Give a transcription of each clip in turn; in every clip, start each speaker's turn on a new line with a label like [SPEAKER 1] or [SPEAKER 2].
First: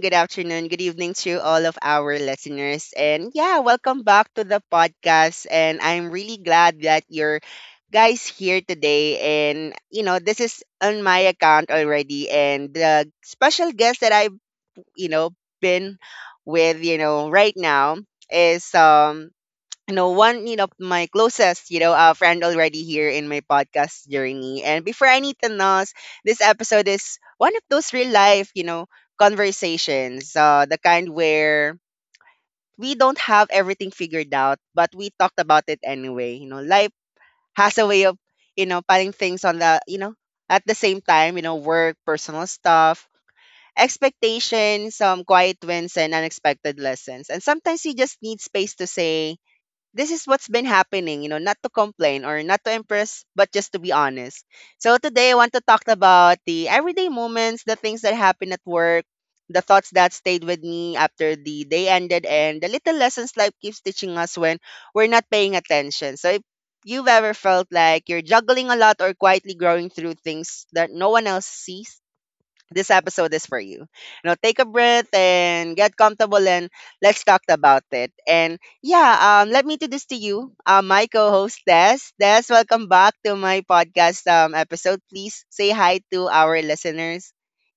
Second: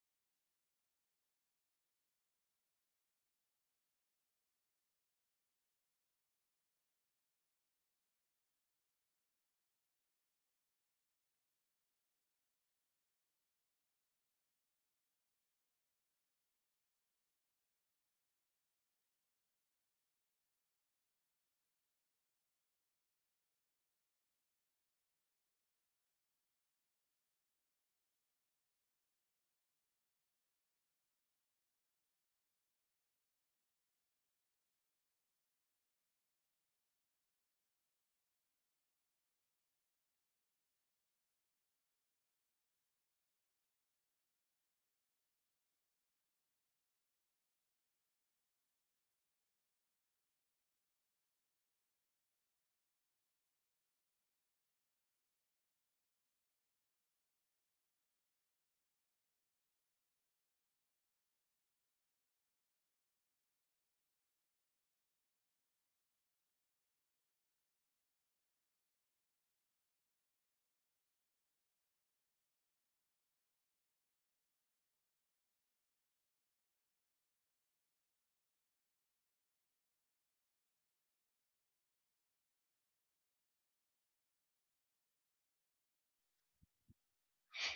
[SPEAKER 1] good afternoon, good evening to all of our listeners. And yeah, welcome back to the podcast. And I'm really glad that you're guys here today. And, you know, this is on my account already. And the special guest that I've, you know, been with, you know, right now is one, my closest, friend already here in my podcast journey. And before anything else, this episode is one of those real life, conversations, the kind where we don't have everything figured out, but we talked about it anyway. You know, life has a way of, putting things on the at the same time, you know, work, personal stuff, expectations, some quiet wins, and unexpected lessons. And sometimes you just need space to say, this is what's been happening, you know, not to complain or not to impress, but just to be honest. So today I want to talk about the everyday moments, the things that happen at work, the thoughts that stayed with me after the day ended, and the little lessons life keeps teaching us when we're not paying attention. So if you've ever felt like you're juggling a lot or quietly growing through things that no one else sees, this episode is for you. You know, take a breath and get comfortable and let's talk about it. And yeah, let me introduce to you my co-host Des. Des, welcome back to my podcast episode. Please say hi to our listeners.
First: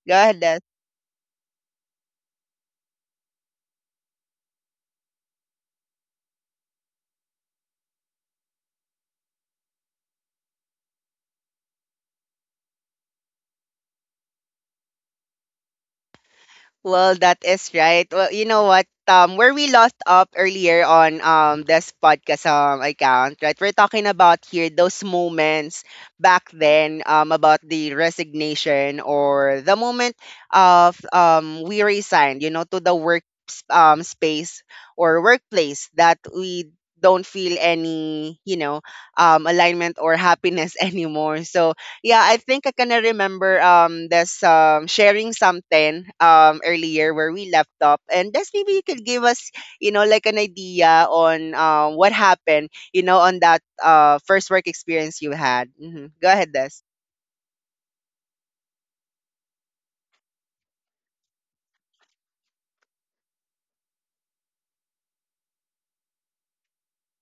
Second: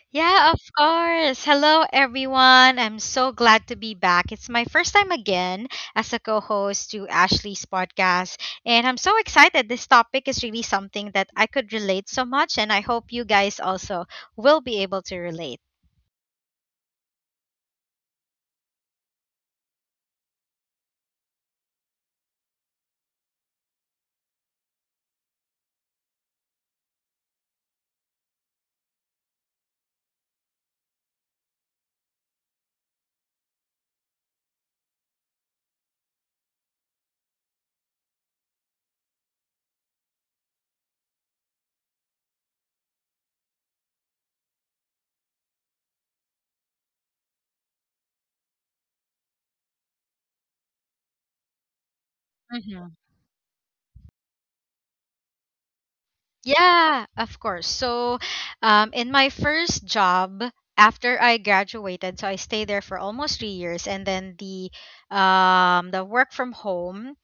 [SPEAKER 1] Go ahead,
[SPEAKER 2] Yeah,
[SPEAKER 1] Des.
[SPEAKER 2] of course. Hello, everyone. I'm so glad to be back. It's my first time again as a co host to Ashley's podcast. And I'm so excited. This topic is really something that I could relate so much. And I hope you guys also will be able to relate.
[SPEAKER 1] Well, that is right. Well, you know what? Where we lost up earlier on this podcast account, right? We're talking about here those moments back then about the resignation or the moment of we resigned, you know, to the work space or workplace that we don't feel any, alignment or happiness anymore. So yeah, I think I can remember this sharing something earlier where we left up and that's maybe you could give us, you know, like an idea on what happened,
[SPEAKER 2] Hmm.
[SPEAKER 1] you know, on that first work experience you had. Hmm. Go ahead, Des.
[SPEAKER 2] Yeah, of course. So, in my first job, after I graduated, so I stayed there for almost 3 years, and then the work from home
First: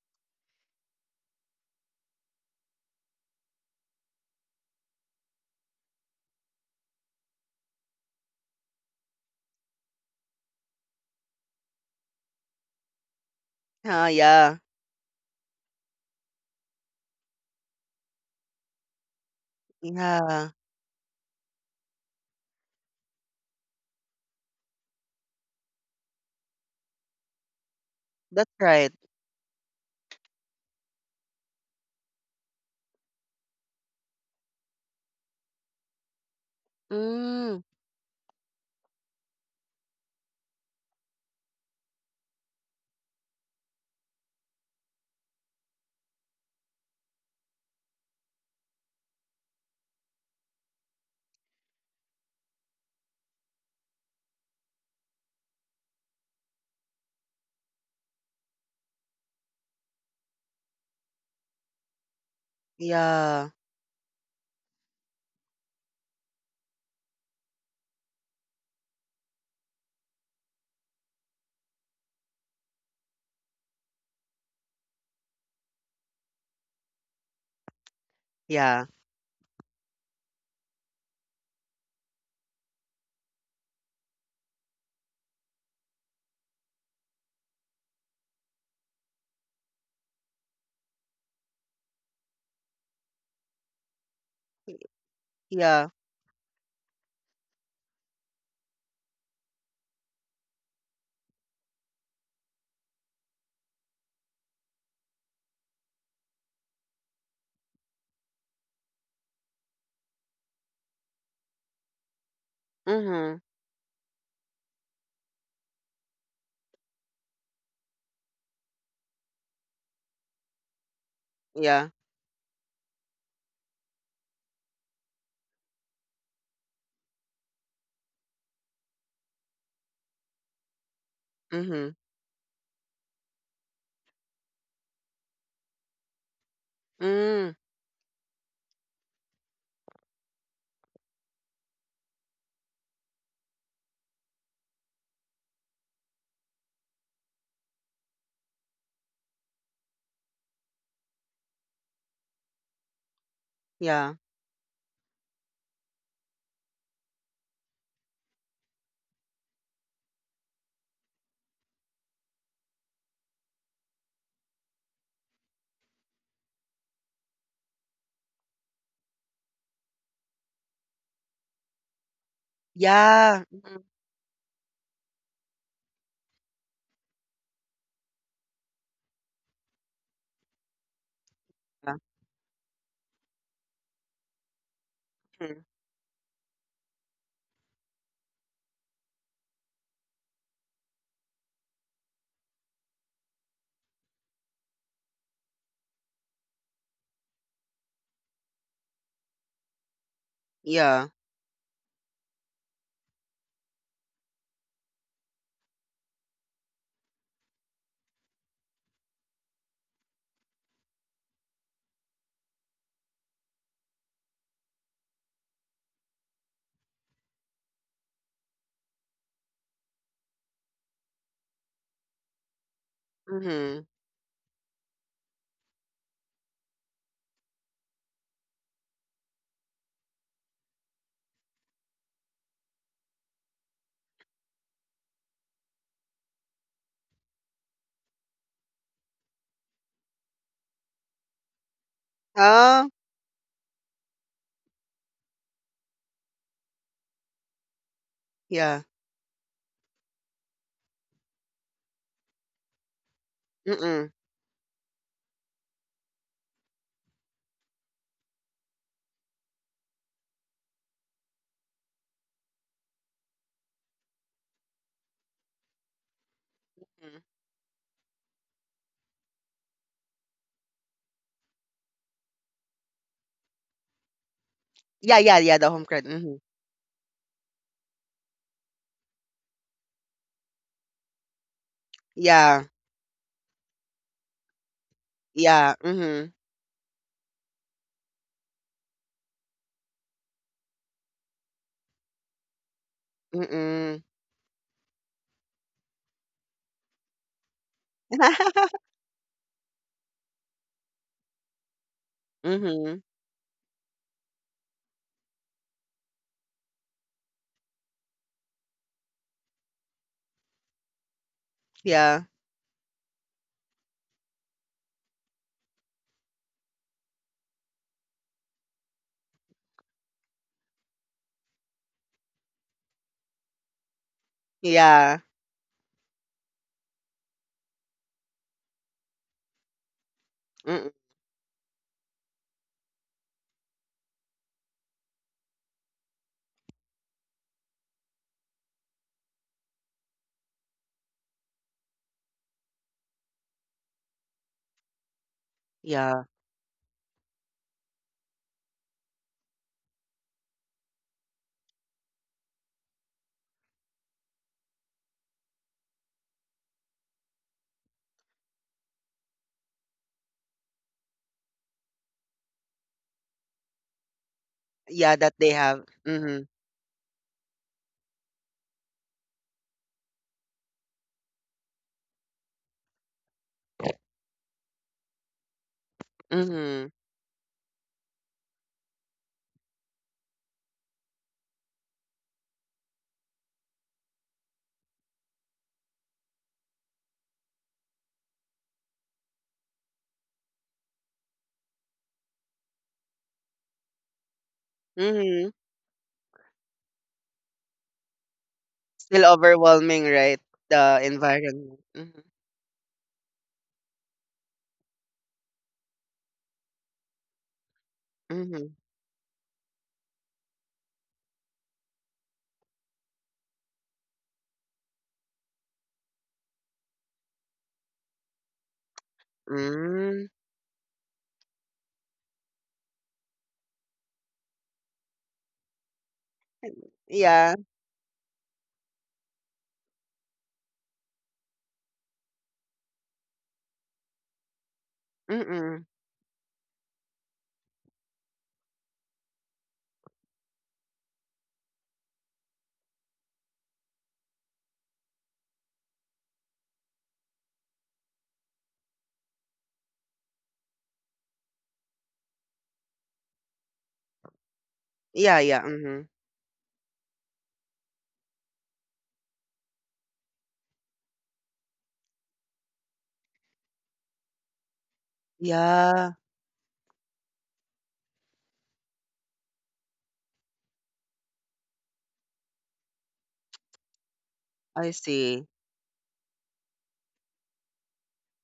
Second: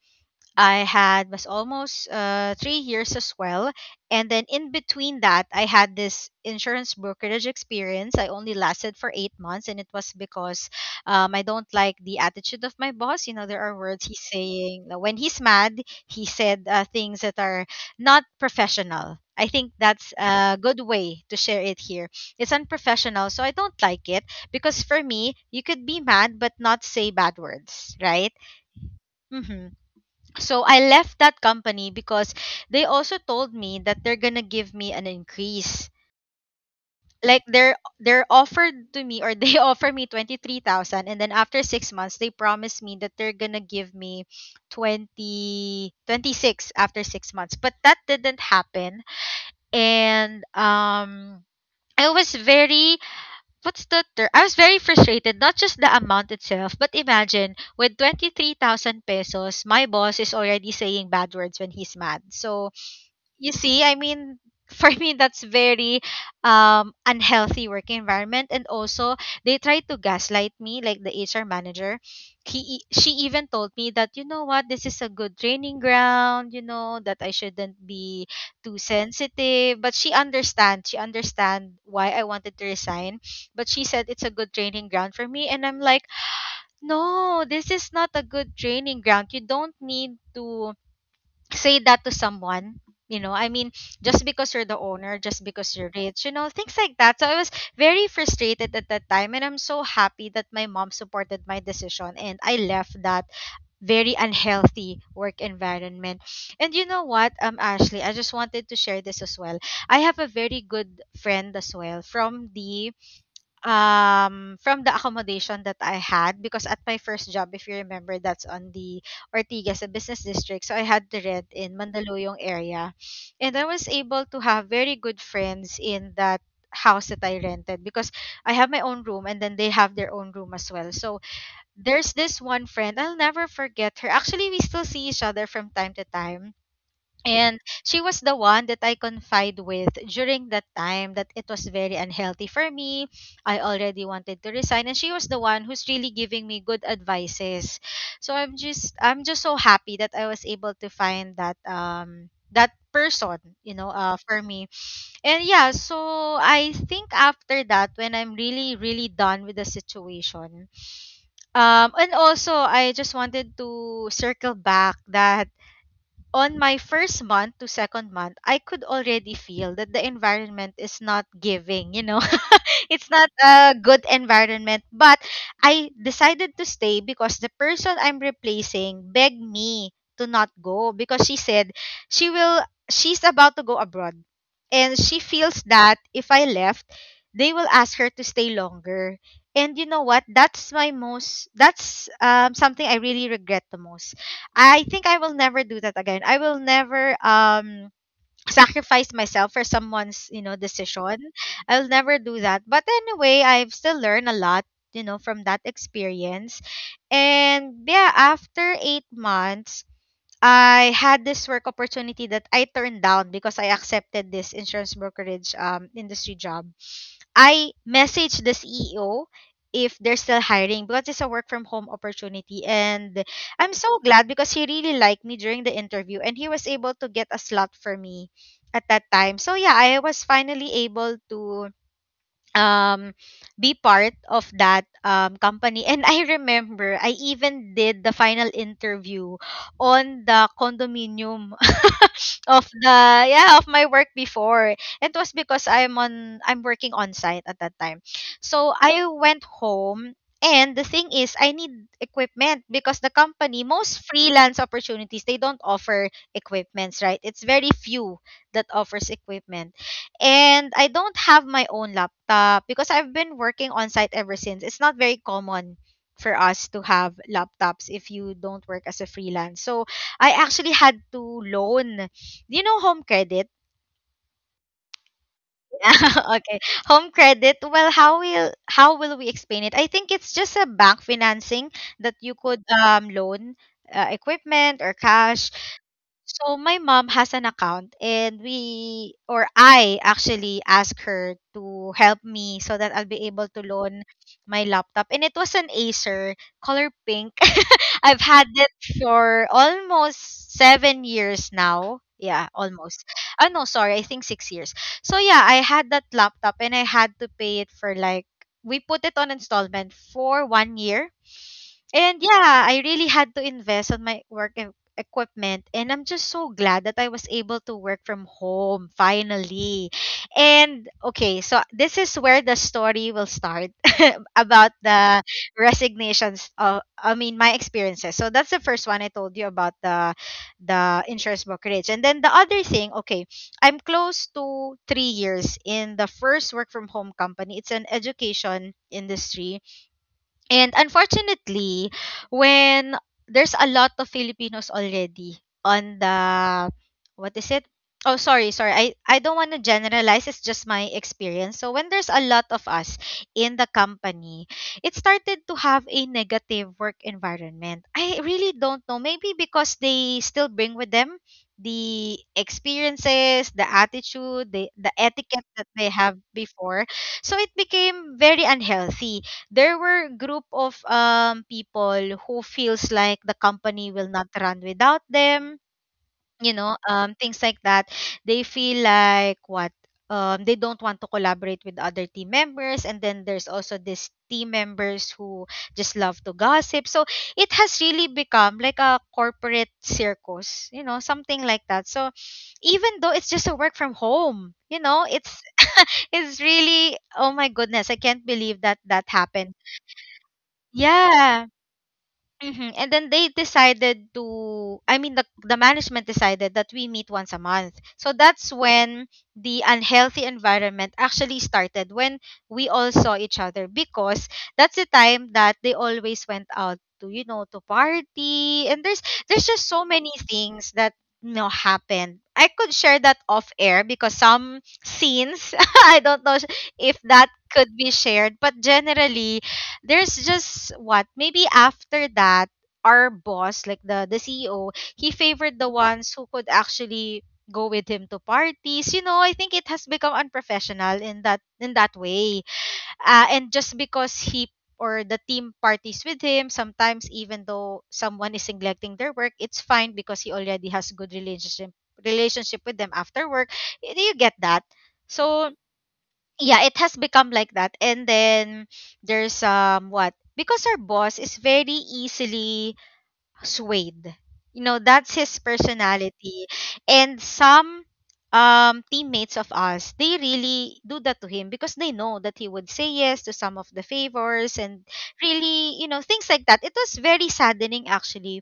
[SPEAKER 2] I had was almost 3 years as well. And then in between that, I had this insurance brokerage experience. I only lasted for 8 months, and it was because I don't like the attitude of my boss. You know, there are words
[SPEAKER 1] Oh
[SPEAKER 2] he's
[SPEAKER 1] yeah.
[SPEAKER 2] saying when he's mad, he said things that are not professional. I think that's
[SPEAKER 1] Yeah.
[SPEAKER 2] a good way to share it here. It's unprofessional, so I don't like it because for me, you could be mad but not say bad words, right?
[SPEAKER 1] That's right.
[SPEAKER 2] Hmm. So I left that company because they also told me that they're gonna give me an increase. Like
[SPEAKER 1] Mm,
[SPEAKER 2] they're offered to me or they offer me 23,000, and then after 6 months they promised me that they're gonna give me 2026 after 6 months. But that didn't happen. And I was very What's the term? I was very frustrated, not just the amount itself, but imagine with 23,000 pesos, my boss is already saying bad words when he's mad. So,
[SPEAKER 1] yeah.
[SPEAKER 2] you see, I mean, for me that's very unhealthy work environment. And also, they tried to gaslight me, like the HR manager, she even told me that, you know what, this is a good training ground, that I shouldn't be too
[SPEAKER 1] Yeah.
[SPEAKER 2] sensitive. But she understand why I wanted to resign. But she said it's a good training ground for me, and I'm like, no, this is not a good training ground. You don't need to say that to someone, you know. I mean, just because you're the owner, just because
[SPEAKER 1] Yeah.
[SPEAKER 2] you're rich, things like that. So I was very frustrated at that time, and I'm so happy that my mom supported my decision and I left that very unhealthy work environment. And you know what, Ashley, I just wanted to share this as well. I have a very good friend as well from the
[SPEAKER 1] Mm-hmm.
[SPEAKER 2] um from the accommodation that I had, because at my first job, if you remember, that's on the Ortigas, a business district, so I had to rent in
[SPEAKER 1] Yeah.
[SPEAKER 2] Mandaluyong area. And I was able to have very good friends in that house that I rented, because I have my own room and then they have their own room as well. So
[SPEAKER 1] Mm-hmm.
[SPEAKER 2] there's this one friend I'll never forget her, actually we still see each other from time to time.
[SPEAKER 1] Mm.
[SPEAKER 2] And she was the one that I confide with during that time, that it was very unhealthy for me. I already wanted to resign, and she was the one who's really giving me good advices. So I'm just so happy that I was able to find that person, you know,
[SPEAKER 1] Yeah.
[SPEAKER 2] uh for me. And yeah, so I think after that, when I'm really really done with the situation. And also, I just wanted to circle back that on my first month to second month, I could already feel that the environment is not giving, you know? It's not
[SPEAKER 1] Yeah.
[SPEAKER 2] a
[SPEAKER 1] Mm-hmm.
[SPEAKER 2] good environment. But I decided to stay because the person I'm replacing begged me to not go, because she said she will she's about to go abroad, and she feels that if I left, they will ask her to stay longer. And you know what? That's my most that's something I really regret the most. I think I will never do that again. I will never sacrifice myself for someone's you know
[SPEAKER 1] Yeah.
[SPEAKER 2] decision I'll never do that. But anyway, I've still learned a lot from that experience. And yeah, after 8 months, I had this work opportunity that I turned down because I accepted this insurance brokerage industry job. I message the CEO if they're still hiring, because it's a work from home opportunity. And I'm
[SPEAKER 1] Mm-hmm.
[SPEAKER 2] so glad because he really liked me during the interview, and he was able to get a slot for me at that time. So yeah, I was finally able to um be part of that company. And I remember I even did the final interview on the condominium of
[SPEAKER 1] Oh,
[SPEAKER 2] the yeah, of my work before. It was because I'm working on site at that time, so
[SPEAKER 1] yeah.
[SPEAKER 2] I went home. And the thing is, I need equipment, because the company, most
[SPEAKER 1] Mm-mm.
[SPEAKER 2] freelance opportunities, they don't offer equipments, right? It's very few that offers equipment. And I don't have my own laptop because I've been working on site ever since. It's not very common for us to have
[SPEAKER 1] Mm.
[SPEAKER 2] laptops if you don't work as a freelance. So I actually had to loan. Do you know Home Credit?
[SPEAKER 1] Yeah, yeah, yeah, the home credit. Hmm.
[SPEAKER 2] Okay. Home Credit. Well, how will we explain it? I think it's just a bank financing that you could
[SPEAKER 1] Yeah,
[SPEAKER 2] loan equipment or cash.
[SPEAKER 1] yeah. Mm-hmm.
[SPEAKER 2] So my mom has an account, and we or I actually asked her to help me so that I'll be able to loan
[SPEAKER 1] Mm-mm.
[SPEAKER 2] my laptop. And it was an Acer, color pink. I've had it for almost 7 years now. Yeah,
[SPEAKER 1] Mm-hmm.
[SPEAKER 2] almost. Oh no, sorry, I think 6 years. So yeah, I had that laptop, and I had to pay it for like we put it on installment for 1 year.
[SPEAKER 1] Yeah,
[SPEAKER 2] And yeah, I really had to invest on my work equipment, and I'm just so glad that I was able to work from home finally. And okay, so this is where the story will start about
[SPEAKER 1] yeah.
[SPEAKER 2] the resignations of, I mean, my experiences. So that's the first one I told you about, the
[SPEAKER 1] Mm-mm.
[SPEAKER 2] the insurance brokerage. And then the other thing, okay, I'm close to 3 years in the first work from home company. It's an education industry, and unfortunately, when there's a lot of Filipinos already on
[SPEAKER 1] Yeah,
[SPEAKER 2] the what is it? Oh, sorry, sorry. I don't want to generalize. It's just my experience. So when there's a lot of us in the company, it started to have a negative work environment. I really don't know. Maybe because they still bring with them the experiences, the attitude, the
[SPEAKER 1] yeah, that
[SPEAKER 2] etiquette
[SPEAKER 1] they
[SPEAKER 2] that
[SPEAKER 1] have.
[SPEAKER 2] they have
[SPEAKER 1] Mm-hmm.
[SPEAKER 2] before. So it became very unhealthy. There were group of people who feels like the company will not run without them you know
[SPEAKER 1] Mm-hmm.
[SPEAKER 2] um, things like that. They feel like what they don't want to collaborate with other team members. And then there's also these team members who just love to gossip. So it has really become like a corporate circus, something like that. So even though it's just a work from home, you know it's
[SPEAKER 1] Mm-hmm.
[SPEAKER 2] it's really, oh my goodness, I can't believe that
[SPEAKER 1] Still
[SPEAKER 2] happened.
[SPEAKER 1] overwhelming, right? The
[SPEAKER 2] Yeah.
[SPEAKER 1] environment. Mm-hmm.
[SPEAKER 2] Hmm. And then they decided to, I mean, the management decided that we meet once a month. So that's
[SPEAKER 1] Mm-hmm.
[SPEAKER 2] when the unhealthy environment actually started, when we all saw each other, because that's the time that they always went out to party. And there's just so many
[SPEAKER 1] Mm-hmm.
[SPEAKER 2] things that happened. I could share that off air because some scenes, I don't know if that
[SPEAKER 1] Yeah.
[SPEAKER 2] could be shared, but generally, there's just what maybe after that, our boss, like the CEO, he favored the
[SPEAKER 1] Mm-mm.
[SPEAKER 2] ones who could actually go with him to parties. I think it has become unprofessional in that way. And just because he or the team parties with him sometimes, even though someone is neglecting their work, it's fine because he already has good relationship with them after work. Do you get that?
[SPEAKER 1] Yeah,
[SPEAKER 2] So
[SPEAKER 1] yeah. Mm-hmm.
[SPEAKER 2] yeah, it has become like that. And then there's what because our boss is very easily swayed. That's his
[SPEAKER 1] Yeah,
[SPEAKER 2] personality. And some teammates of us, they really do that to him because they know that he would say yes to some of the favors and
[SPEAKER 1] I see.
[SPEAKER 2] really, things like that. It was very saddening actually.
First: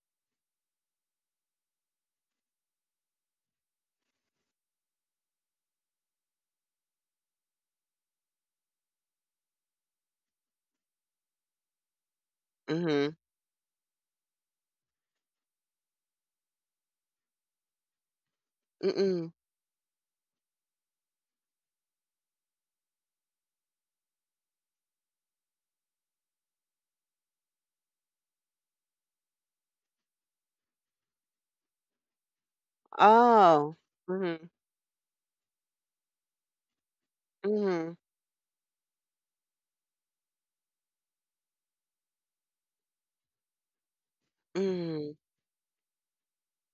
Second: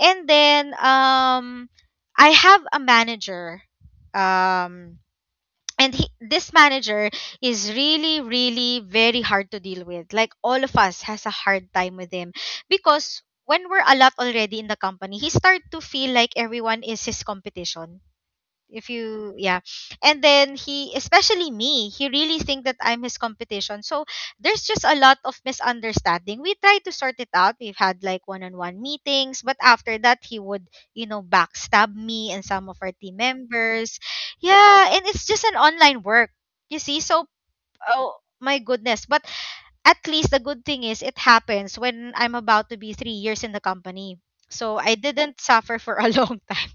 [SPEAKER 2] And then I have a manager. Um and he, this manager is really really very hard to deal with. Like, all of us has a hard time with him
[SPEAKER 1] Mm-hmm.
[SPEAKER 2] because when we're a lot already in the company, he start to feel like everyone is his competition. If
[SPEAKER 1] Mm-mm.
[SPEAKER 2] you Yeah. And then he, especially me, he really think that I'm his competition. So there's just a lot of misunderstanding. We tried to sort it out, we've had like one-on-one meetings, but after that he would backstab me and some of our team
[SPEAKER 1] Oh.
[SPEAKER 2] members.
[SPEAKER 1] Mm-hmm.
[SPEAKER 2] Yeah. And it's just an online work, you see. So,
[SPEAKER 1] Mm-hmm.
[SPEAKER 2] oh my goodness. But at least the good thing is it happens when I'm about to be 3 years in the company. So I
[SPEAKER 1] Mm-hmm.
[SPEAKER 2] didn't suffer for a long time.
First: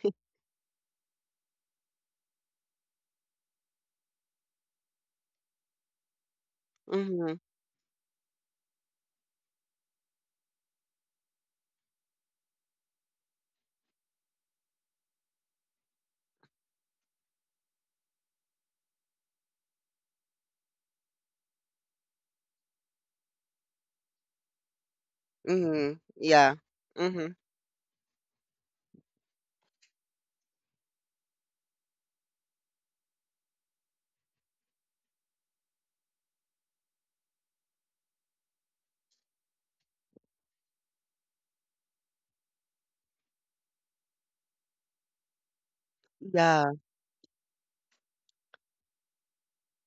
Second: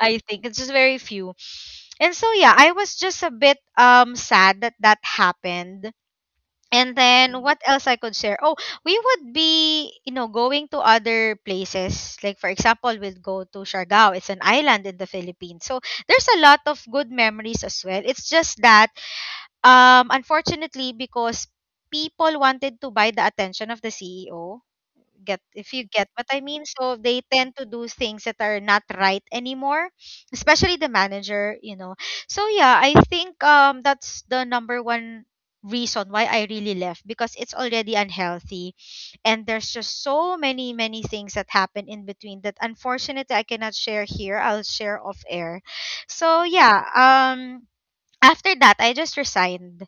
[SPEAKER 2] I think it's just very few. And so yeah, I was just a bit sad that that happened. And
[SPEAKER 1] Mm-hmm.
[SPEAKER 2] then what else I could share? Oh, we would be, you know, going to other places. Like, for example, we'll go to Siargao. It's an island in the Philippines. So there's a lot of good memories as well. It's just that unfortunately, because people wanted to buy the attention of the CEO, get if you
[SPEAKER 1] Mm-hmm.
[SPEAKER 2] get what I
[SPEAKER 1] Yeah.
[SPEAKER 2] mean, so they
[SPEAKER 1] Mm-hmm.
[SPEAKER 2] tend to do things that are not right anymore, especially the manager. So yeah, I think that's the number one reason why I really left because it's already unhealthy, and there's just so many many things that happen in between that unfortunately I cannot share here. I'll share off air. So
[SPEAKER 1] Yeah.
[SPEAKER 2] yeah, after that I just resigned.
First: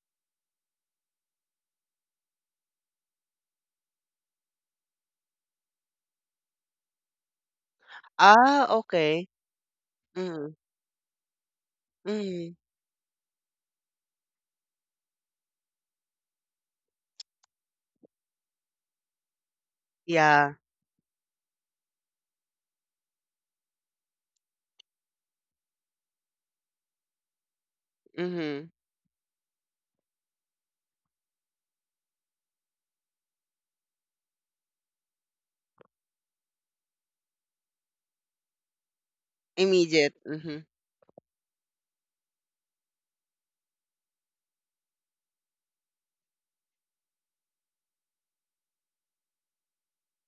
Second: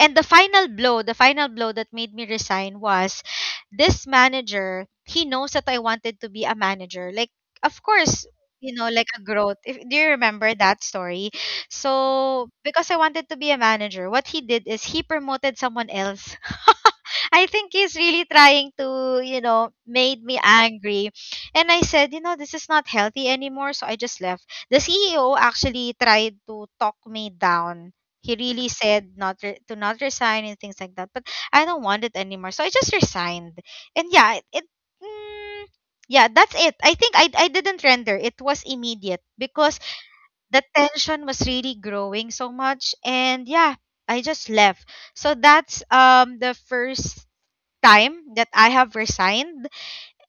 [SPEAKER 2] And the final blow that made me resign was this manager. He knows that I wanted to be a manager, like, of course,
[SPEAKER 1] Ah,
[SPEAKER 2] like a
[SPEAKER 1] okay.
[SPEAKER 2] growth. If, Do you remember
[SPEAKER 1] Mhm,
[SPEAKER 2] that story? So
[SPEAKER 1] mhm.
[SPEAKER 2] because I wanted to be a manager, what he did is he promoted someone else. I think he's really trying to, made me
[SPEAKER 1] Yeah,
[SPEAKER 2] angry. And I said, this is not healthy anymore, so I just left. The CEO actually tried to talk me down. He really
[SPEAKER 1] mhm.
[SPEAKER 2] said not to not resign and things like that, but I don't want it anymore, so I just resigned. And yeah, it mm, yeah, that's it. I think I didn't render. It was immediate because
[SPEAKER 1] Immediate,
[SPEAKER 2] the
[SPEAKER 1] mhm.
[SPEAKER 2] tension was really growing so much. And yeah, I just left. So that's the first time that I have resigned.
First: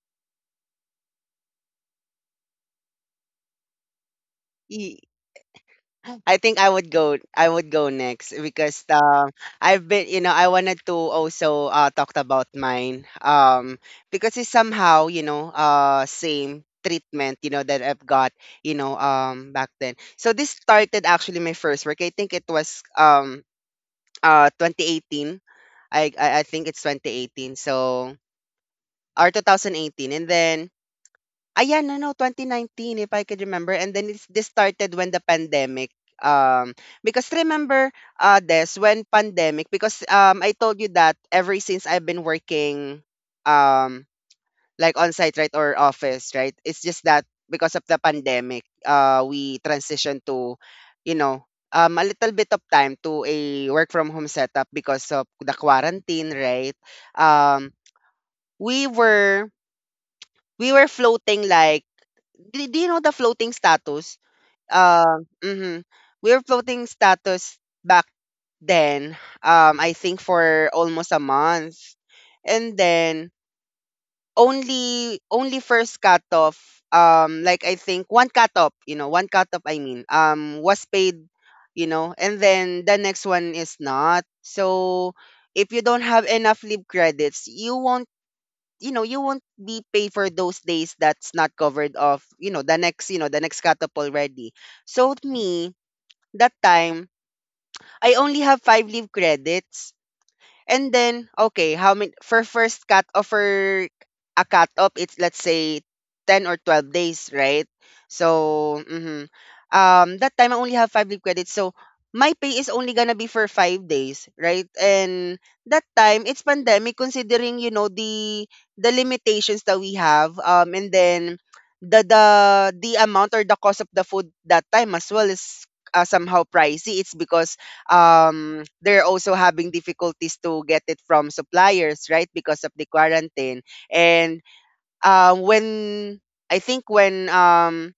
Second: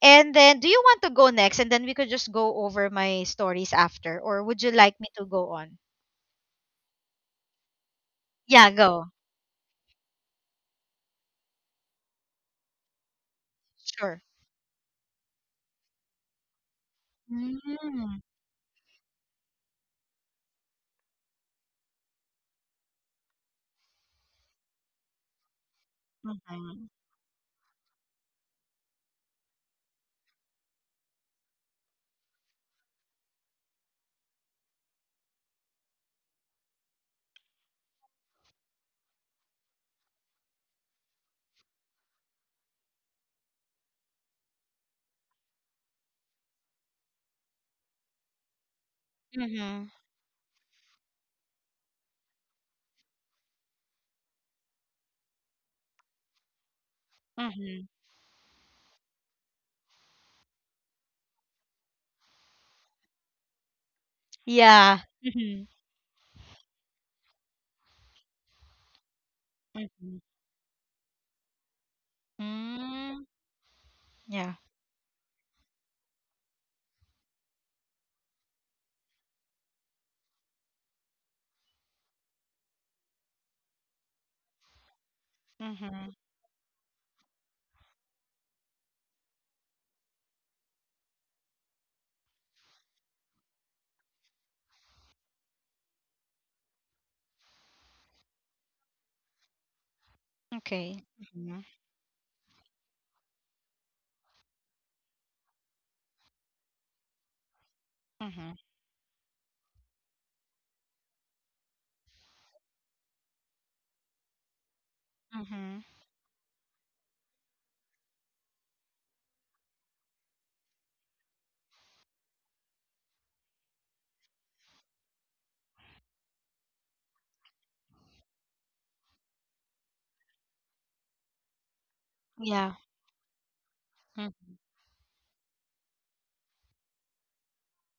[SPEAKER 2] And then do you want to go next, and then we could just go over my stories after, or would you like
[SPEAKER 1] Ye
[SPEAKER 2] me to go on?
[SPEAKER 1] I think I would go next
[SPEAKER 2] Yeah,
[SPEAKER 1] because,
[SPEAKER 2] go.
[SPEAKER 1] I've been I wanted to also, talked about mine,
[SPEAKER 2] Sure.
[SPEAKER 1] because it's somehow, you know, same treatment, you know, that I've
[SPEAKER 2] Mm.
[SPEAKER 1] got, you know, back then. So this started actually my first work. I think it was, 2018. I think it's
[SPEAKER 2] Mm.
[SPEAKER 1] 2018, so or 2018, and then Ayan, no, no, 2019 if I could remember, and then it's this started when the pandemic um because remember this when pandemic because I told you that ever since I've been working, um like on site, right, or office, right, it's just that because of the pandemic we
[SPEAKER 2] Mhm.
[SPEAKER 1] transitioned to, you know, a little bit of time, to a work from home setup because of the quarantine, right? um
[SPEAKER 2] Mhm.
[SPEAKER 1] we were we were floating like, do, do you know the floating status?
[SPEAKER 2] Yeah. Mhm.
[SPEAKER 1] Mhm. We were floating status back then. I think
[SPEAKER 2] Mhm.
[SPEAKER 1] for almost a month, and
[SPEAKER 2] Mm.
[SPEAKER 1] then
[SPEAKER 2] Yeah.
[SPEAKER 1] only first cutoff. Like I think one cutoff. You know, one cutoff. I mean, was paid. You know, and then the next one is not. So if you don't
[SPEAKER 2] Mhm.
[SPEAKER 1] have enough leave credits, you won't be paid for those days that's not covered off, you know, the next, you know, the next cut up already. So me, that time I only have 5 leave credits. And
[SPEAKER 2] Okay.
[SPEAKER 1] then,
[SPEAKER 2] Mhm.
[SPEAKER 1] okay, how many for first cut off, for a cut off, it's let's say 10 or 12 days, right?
[SPEAKER 2] Mhm.
[SPEAKER 1] So, mhm. That time I only have 5 leave credits. So, my pay is only gonna be for 5 days, right? And
[SPEAKER 2] Mhm.
[SPEAKER 1] that time it's pandemic, considering you know the limitations that we have, and then the the the amount or the cost of the food that time as well is somehow pricey. It's because, they're also having difficulties to get it from suppliers, right? Because of
[SPEAKER 2] Yeah.
[SPEAKER 1] the quarantine.
[SPEAKER 2] Mm.
[SPEAKER 1] And when I think when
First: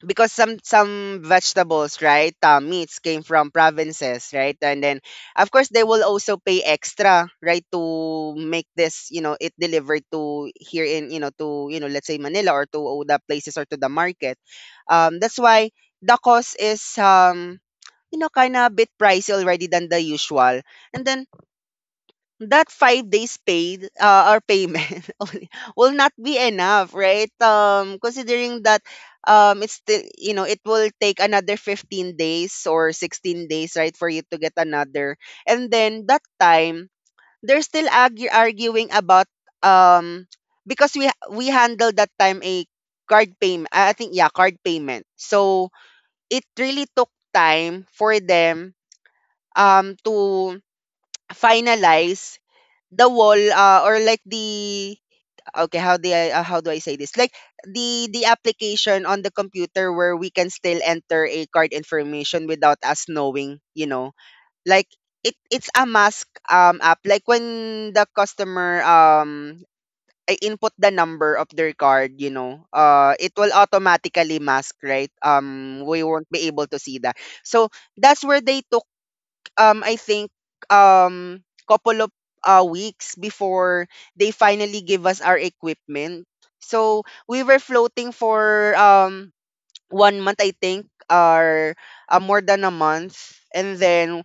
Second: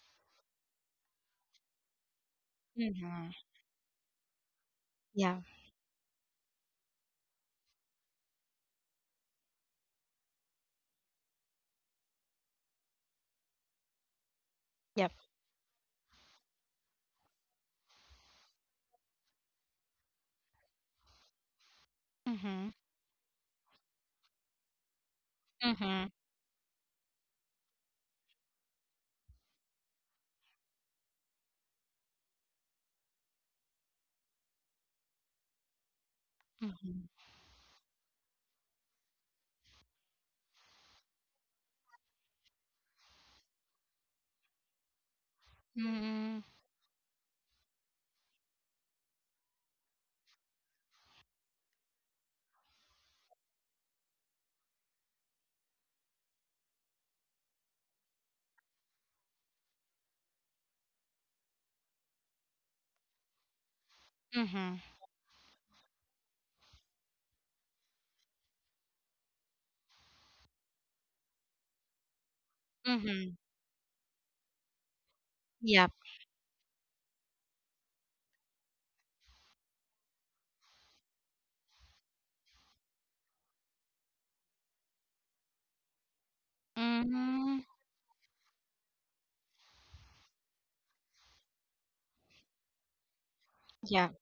[SPEAKER 1] because some vegetables, right, meats came
[SPEAKER 2] Mhm.
[SPEAKER 1] from provinces, right, and then
[SPEAKER 2] Yeah.
[SPEAKER 1] of course they will also pay extra, right, to make this, you know, it delivered to here in, you know, to you know, let's say Manila, or to the places or to the market.
[SPEAKER 2] Yep.
[SPEAKER 1] That's why the cost is you know, kind of bit pricey already than the usual. And then that
[SPEAKER 2] Mhm.
[SPEAKER 1] 5 days paid or payment only will
[SPEAKER 2] Mhm.
[SPEAKER 1] not be enough, right? Considering that, it's still, you know, it will take another 15 days or 16 days, right, for you to get another. And then that time,
[SPEAKER 2] Mhm.
[SPEAKER 1] they're still arguing about, um, because we handled that time a card payment. I think, yeah, card payment. So
[SPEAKER 2] Mhm.
[SPEAKER 1] it really took time for them to finalize the wall or like the okay how do I say this like the application on the computer where we can still enter a card information without us knowing, you know,
[SPEAKER 2] Mhm.
[SPEAKER 1] like it's a mask app, like when the customer I input the number of their card, you know, it
[SPEAKER 2] Mhm.
[SPEAKER 1] will automatically mask, right?
[SPEAKER 2] Yep.
[SPEAKER 1] We won't be able to see that. So that's where they took, I think um couple of weeks before they finally give us our equipment. So we were
[SPEAKER 2] Mhm.
[SPEAKER 1] floating for one month I think, or more than a month, and
[SPEAKER 2] Yep.
[SPEAKER 1] then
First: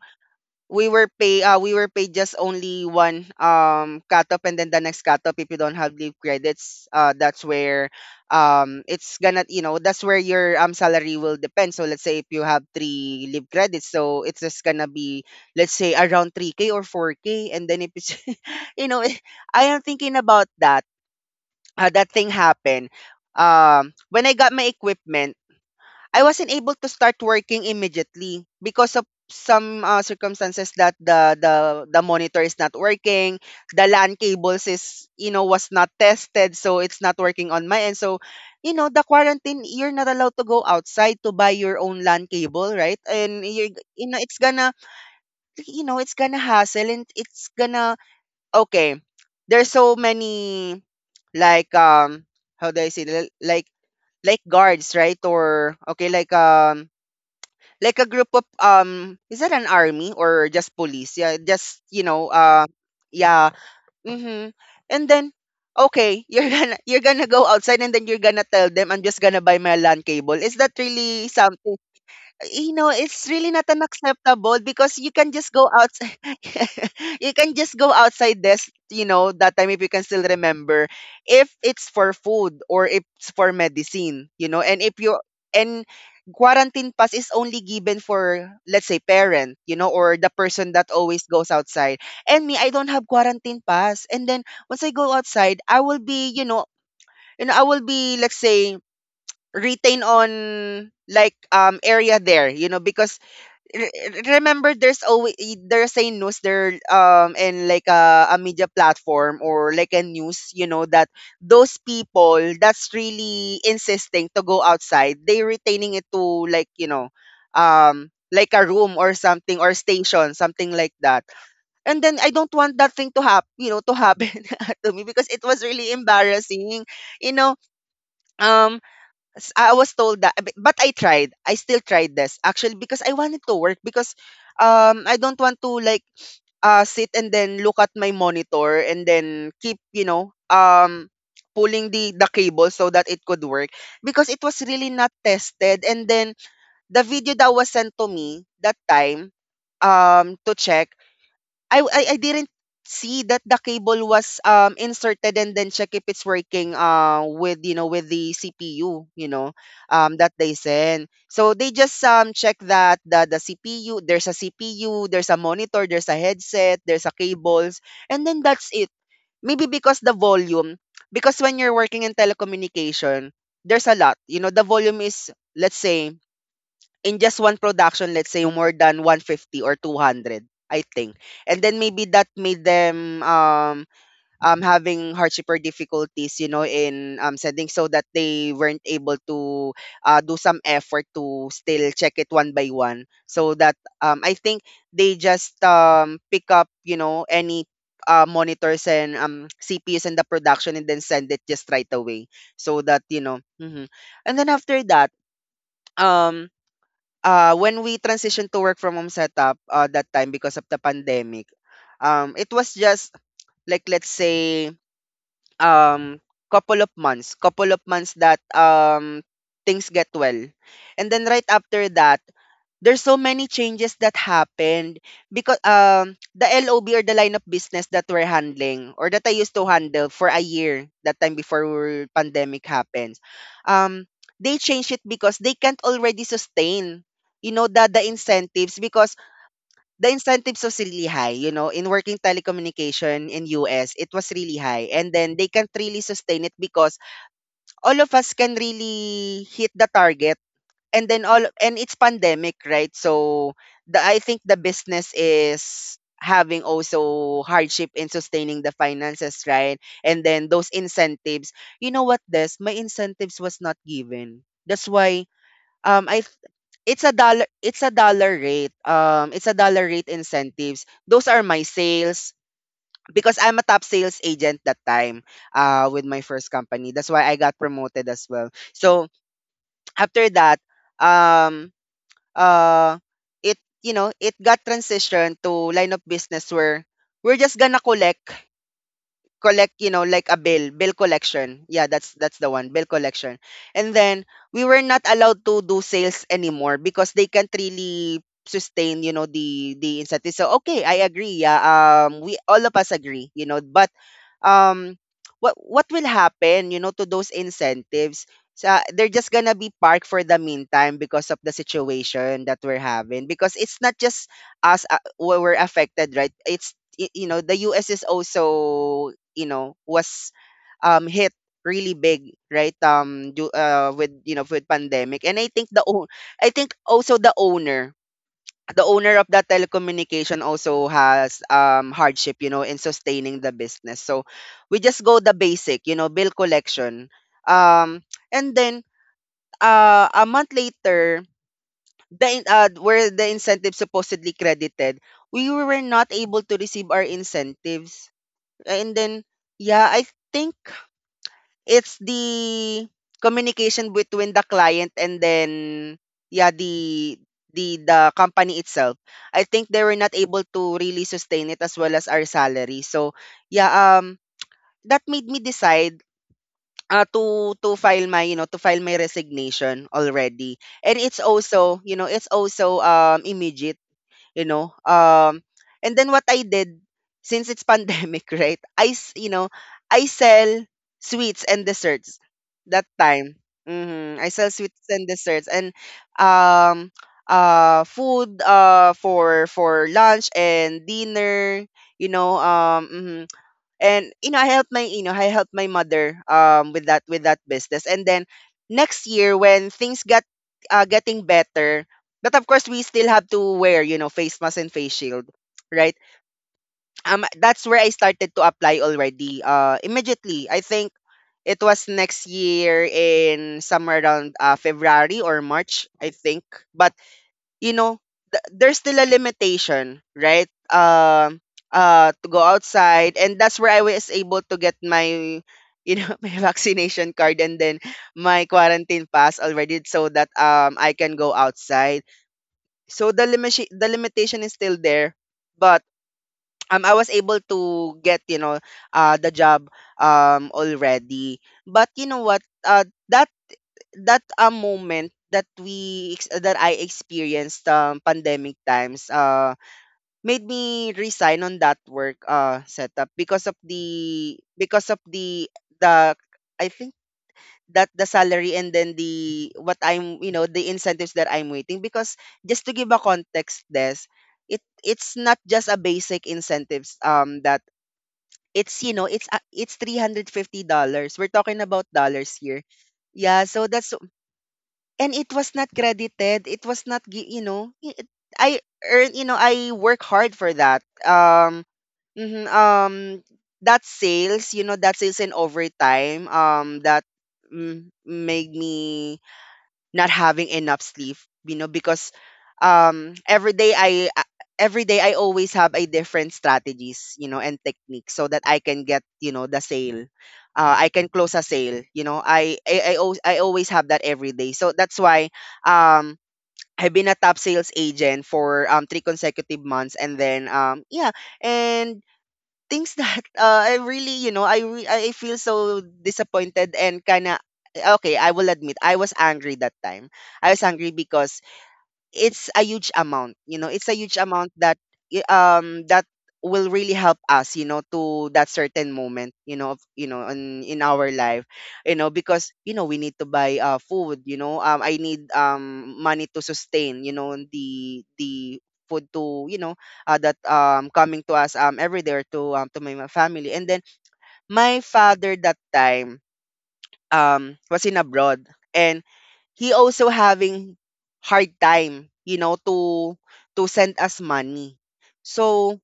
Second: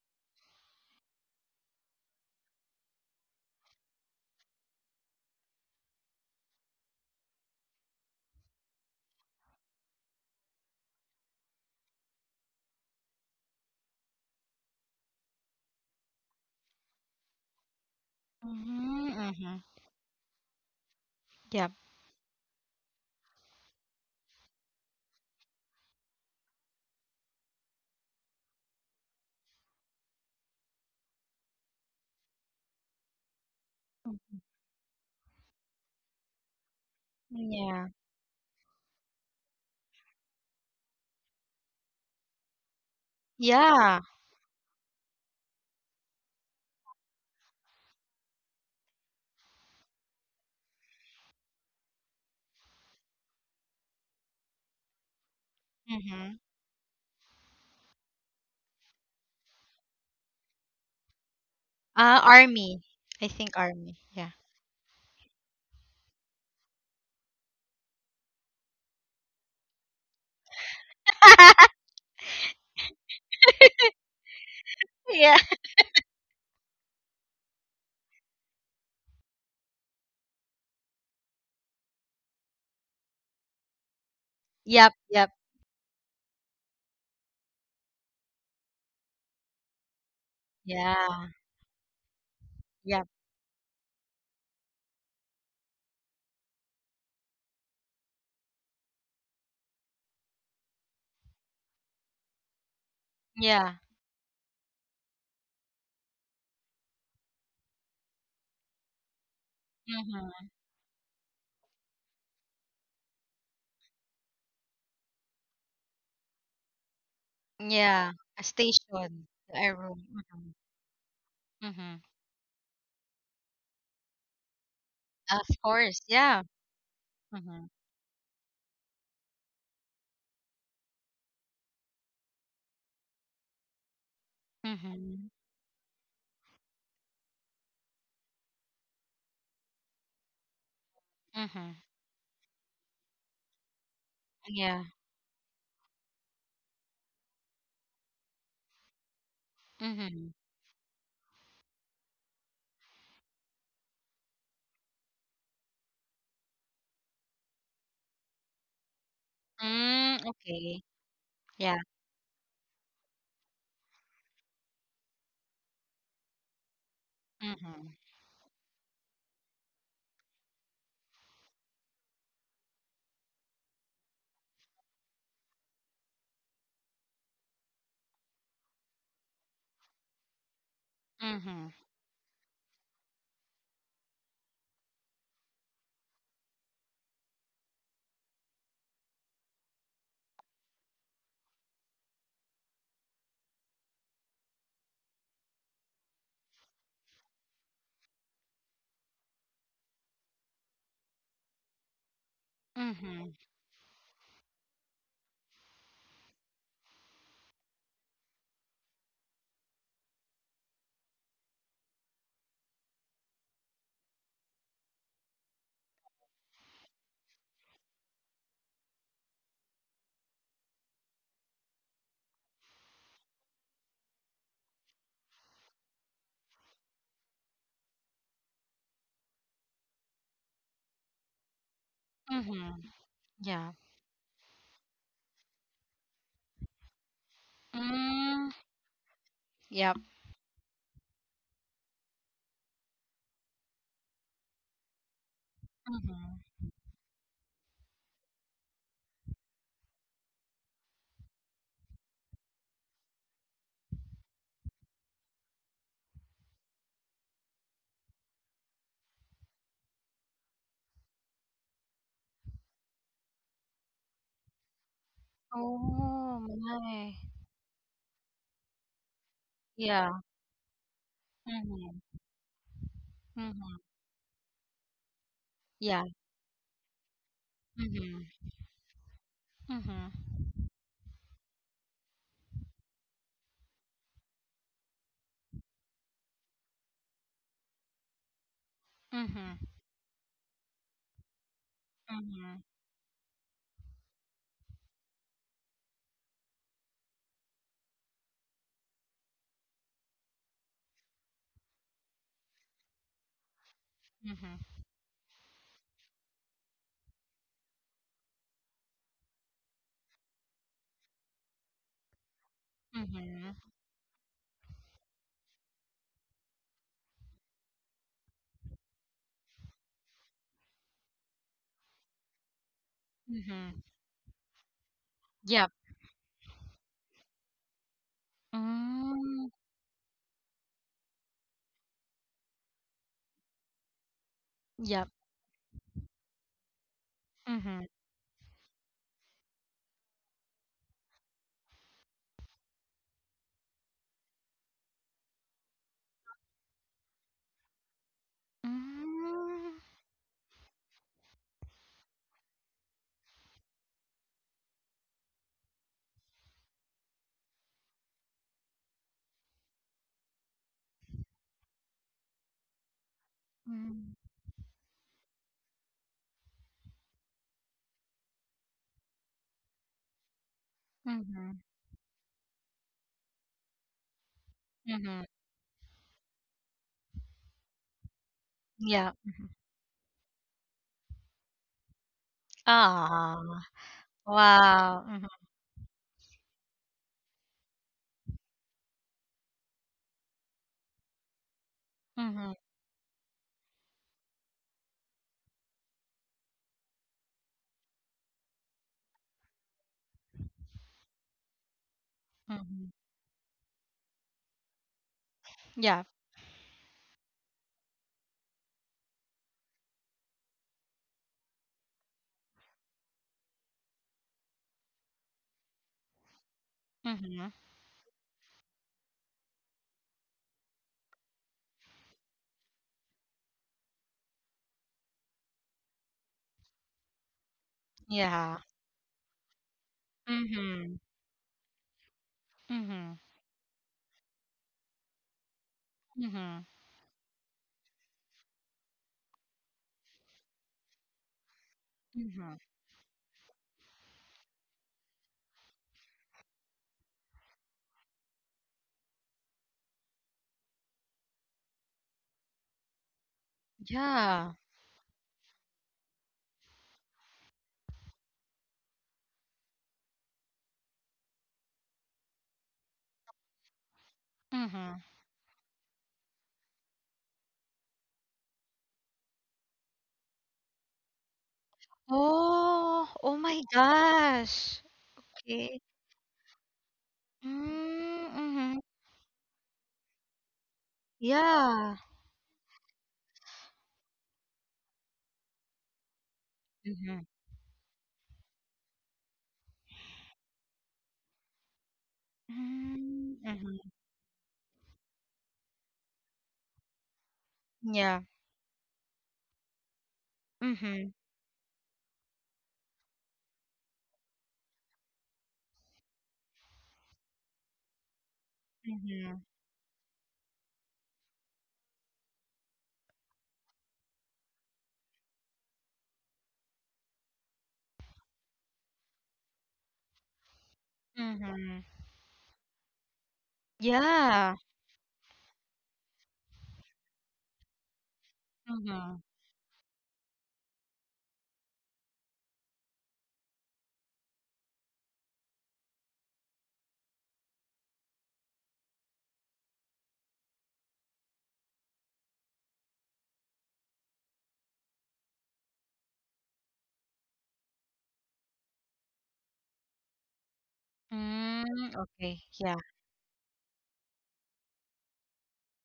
[SPEAKER 1] we were paid just only one cutoff, and then the next cutoff, if you don't have leave credits, that's where, it's gonna, you know, that's where your salary will depend. So let's say if you have three leave credits, so it's just gonna be let's say around 3k or 4k. And then if it's you know
[SPEAKER 2] Mhm. Mhm.
[SPEAKER 1] I am thinking about that
[SPEAKER 2] Yep.
[SPEAKER 1] that thing happened when I got my equipment. I wasn't able to start working immediately because of some circumstances that the monitor is not working, the LAN cables is you know was not tested, so it's not working on my
[SPEAKER 2] Yeah.
[SPEAKER 1] end. So, you know, the quarantine you're not allowed to go outside to buy your own LAN cable, right? And you
[SPEAKER 2] Yeah.
[SPEAKER 1] you know it's gonna, you know, it's gonna hassle and it's gonna okay. There's so many like how do I say like guards, right? Or okay,
[SPEAKER 2] Mhm.
[SPEAKER 1] like a group of, is that an army or just police, yeah, just, you
[SPEAKER 2] Uh,
[SPEAKER 1] know,
[SPEAKER 2] army. I
[SPEAKER 1] yeah
[SPEAKER 2] think army. Yeah.
[SPEAKER 1] mm-hmm. And then, okay, you're gonna you're gonna go outside and then you're gonna tell them, I'm just gonna buy my LAN cable. Is that really something, you know, it's really not unacceptable because you can
[SPEAKER 2] Yeah.
[SPEAKER 1] just go outside. You can just go outside this, you know, that time if you can still remember, if it's for food or if it's for medicine, you know, and
[SPEAKER 2] Yep.
[SPEAKER 1] if you
[SPEAKER 2] Yep.
[SPEAKER 1] and quarantine pass is only given for let's say parent, you know, or the person that always
[SPEAKER 2] Yeah.
[SPEAKER 1] goes outside. And me, I don't
[SPEAKER 2] Yep.
[SPEAKER 1] have quarantine pass. And then once I go outside, I will be, I will be let's say retain on like area there you know, because
[SPEAKER 2] Yeah.
[SPEAKER 1] re- remember there's always there's a news there in like a media platform or like a
[SPEAKER 2] Mhm.
[SPEAKER 1] news, you know, that those people that's really insisting to go outside, they retaining it to like, you know,
[SPEAKER 2] Yeah, a
[SPEAKER 1] like a room or
[SPEAKER 2] station,
[SPEAKER 1] something,
[SPEAKER 2] a
[SPEAKER 1] or
[SPEAKER 2] room.
[SPEAKER 1] station,
[SPEAKER 2] Mhm.
[SPEAKER 1] something like that. And
[SPEAKER 2] Mhm.
[SPEAKER 1] then I don't want that thing to happen, to me, because it
[SPEAKER 2] Of
[SPEAKER 1] was really
[SPEAKER 2] course, yeah.
[SPEAKER 1] embarrassing, you know.
[SPEAKER 2] Mhm.
[SPEAKER 1] um, I was told that, but I tried. I still tried this actually because I wanted to work. Because I
[SPEAKER 2] Mhm.
[SPEAKER 1] don't want to like sit and then look at my monitor and then keep
[SPEAKER 2] Mhm.
[SPEAKER 1] pulling the cable so that it could work, because it was
[SPEAKER 2] Yeah.
[SPEAKER 1] really not tested. And then the video that was sent to me that time
[SPEAKER 2] Mhm.
[SPEAKER 1] to check, I didn't see that the cable was inserted and then check if it's working with with the CPU,
[SPEAKER 2] Mm,
[SPEAKER 1] that they
[SPEAKER 2] okay.
[SPEAKER 1] send. So they
[SPEAKER 2] Yeah.
[SPEAKER 1] just check that the CPU, there's a CPU, there's a monitor, there's a headset, there's a cables,
[SPEAKER 2] Mhm.
[SPEAKER 1] and then that's it. Maybe because the volume, because when you're working in telecommunication, there's a lot, you know, the volume is, let's say, in just one production, let's say more than 150 or 200, I think. And
[SPEAKER 2] Mhm.
[SPEAKER 1] then maybe that made them having hardship or difficulties, you know, in sending, so that they weren't able to do some effort to still check it one by one. So that I think they just pick up, you know, any monitors and CPUs in the production and then send it just right away, so that
[SPEAKER 2] Mhm.
[SPEAKER 1] mhm. And then after that, um when we transitioned to work from home setup, that time because of the pandemic, it was just, like, let's say, um, couple of months that, things get well. And then right after that, there's so many changes that happened, because the LOB, or the line of business that we're handling, or that I used to handle for a year that time before pandemic
[SPEAKER 2] Mhm.
[SPEAKER 1] happens,
[SPEAKER 2] Yeah.
[SPEAKER 1] um they changed it because they can't already sustain, you know, the
[SPEAKER 2] Mm,
[SPEAKER 1] incentives. Because
[SPEAKER 2] yep.
[SPEAKER 1] the incentives was really high, you know, in working telecommunication in US it was really high, and then they can't really
[SPEAKER 2] Mhm.
[SPEAKER 1] sustain it, because all of us can really hit the target. And then all, and it's pandemic, right? So the, I think the business is having also hardship in sustaining the finances, right? And then those incentives. You know what, this my incentives was not given. That's why um I
[SPEAKER 2] Oh
[SPEAKER 1] th- it's a
[SPEAKER 2] my.
[SPEAKER 1] dollar rate. It's a dollar rate
[SPEAKER 2] Yeah.
[SPEAKER 1] incentives. Those are my
[SPEAKER 2] Mhm.
[SPEAKER 1] sales, because I'm a
[SPEAKER 2] Mhm.
[SPEAKER 1] top sales agent that time with
[SPEAKER 2] Yeah.
[SPEAKER 1] my first company. That's why I got promoted as
[SPEAKER 2] Mhm.
[SPEAKER 1] well. So
[SPEAKER 2] Mhm.
[SPEAKER 1] after that, um uh it, you know, it got transitioned to line of business where we're just gonna collect
[SPEAKER 2] Mhm.
[SPEAKER 1] collect, you know, like a bill collection. Yeah, that's the
[SPEAKER 2] Mhm.
[SPEAKER 1] one, bill collection. And then we were not allowed to do sales anymore, because they can't really sustain, you know, the incentive. So okay, I agree. Yeah, we all of us agree, you know, but,
[SPEAKER 2] Mhm.
[SPEAKER 1] um, what what will happen, you know, to those incentives? So they're just gonna be parked for the meantime, because of the situation that we're having. Because
[SPEAKER 2] Mhm.
[SPEAKER 1] it's not just us, were affected, right? You know, the US is also, you know, was hit really big, right,
[SPEAKER 2] Mhm.
[SPEAKER 1] with, you know, with pandemic. And I think
[SPEAKER 2] Yep.
[SPEAKER 1] I think also the owner, the owner of that
[SPEAKER 2] Mm,
[SPEAKER 1] telecommunication also has hardship, you know, in sustaining the business. So we just
[SPEAKER 2] yep.
[SPEAKER 1] go the basic, you know, bill collection.
[SPEAKER 2] Mhm.
[SPEAKER 1] Um and then a month later, where the incentive supposedly credited, we were not able to receive our incentives. And then,
[SPEAKER 2] Mm.
[SPEAKER 1] yeah, I think it's the communication between the client and then, yeah, the the company itself. I think they were not able to really sustain it as well as our salary. So, yeah,
[SPEAKER 2] Mm.
[SPEAKER 1] um that made me decide to file my, you know, to file my resignation already. And it's
[SPEAKER 2] Mhm.
[SPEAKER 1] also, you know, it's also immediate, you know.
[SPEAKER 2] Mhm.
[SPEAKER 1] And then what I did, since it's pandemic, right?
[SPEAKER 2] Yeah.
[SPEAKER 1] You know, I sell sweets and desserts that time.
[SPEAKER 2] Ah.
[SPEAKER 1] Hmm, I sell sweets and
[SPEAKER 2] Wow. Mhm.
[SPEAKER 1] desserts and, um food, for lunch and dinner, you know,
[SPEAKER 2] Mhm.
[SPEAKER 1] mhm. And you know, I helped my mother with that, with that business. And then next year when things got getting better, but of course we
[SPEAKER 2] Mhm.
[SPEAKER 1] still have to wear, you know, face mask and face shield, right,
[SPEAKER 2] Yeah.
[SPEAKER 1] that's where I started to apply already, immediately. I think it was next year, in somewhere around February or March, I think. But,
[SPEAKER 2] Mhm.
[SPEAKER 1] you know, there's still a limitation, right? To go outside, and that's where I was able to get my, you know, my vaccination card and then my
[SPEAKER 2] Yeah.
[SPEAKER 1] quarantine pass already, so that I
[SPEAKER 2] Mhm.
[SPEAKER 1] can go outside. So
[SPEAKER 2] Mhm.
[SPEAKER 1] the limitation is still there, but
[SPEAKER 2] Mhm.
[SPEAKER 1] I was able to get, you know, the job already. But you know what,
[SPEAKER 2] Mhm.
[SPEAKER 1] uh that that a moment that we that I experienced pandemic times made me resign on that work setup, because of the,
[SPEAKER 2] Yeah.
[SPEAKER 1] because of the, I think that the salary and then the what I'm, you know, the incentives that I'm waiting, because just to give a context, this,
[SPEAKER 2] Mhm.
[SPEAKER 1] it's not just a basic incentives, that it's, you know, it's $350. We're talking about dollars here,
[SPEAKER 2] Oh. Oh
[SPEAKER 1] yeah.
[SPEAKER 2] my
[SPEAKER 1] So that's,
[SPEAKER 2] gosh.
[SPEAKER 1] and it was not
[SPEAKER 2] Okay.
[SPEAKER 1] credited. It was not, you know, it,
[SPEAKER 2] Mm.
[SPEAKER 1] I
[SPEAKER 2] Mhm.
[SPEAKER 1] earn, you know, I work hard for that.
[SPEAKER 2] Yeah.
[SPEAKER 1] Mhm, um, that sales, you know, that sales and overtime, that,
[SPEAKER 2] Mhm.
[SPEAKER 1] made me not having enough sleep, you know, because um
[SPEAKER 2] Mm.
[SPEAKER 1] every day
[SPEAKER 2] Mhm.
[SPEAKER 1] I uh, every day I always have a different strategies, you know, and techniques
[SPEAKER 2] Yeah.
[SPEAKER 1] so that I can get, you know, the sale. I can
[SPEAKER 2] Mhm.
[SPEAKER 1] close a sale, you know. I always have that every day. So that's why um I've been a top sales agent for three
[SPEAKER 2] Mhm.
[SPEAKER 1] consecutive months, and then yeah. And things that I really, you know, I feel so disappointed, and kind of, okay, I will admit I was angry that time. I was angry because
[SPEAKER 2] Mhm.
[SPEAKER 1] it's a huge amount, you know, it's a huge amount
[SPEAKER 2] Yeah.
[SPEAKER 1] that that will really help us, you know, to that certain
[SPEAKER 2] Mhm.
[SPEAKER 1] moment, you know, of, you know, in our life. You know, because, you know, we need to buy food, you know, I need money to sustain, you know, the food to, you know, that coming to us every day, or to my, my family. And then my father that time was in abroad, and he also having hard
[SPEAKER 2] Mm.
[SPEAKER 1] time, you
[SPEAKER 2] Okay.
[SPEAKER 1] know,
[SPEAKER 2] Yeah.
[SPEAKER 1] to send us money. So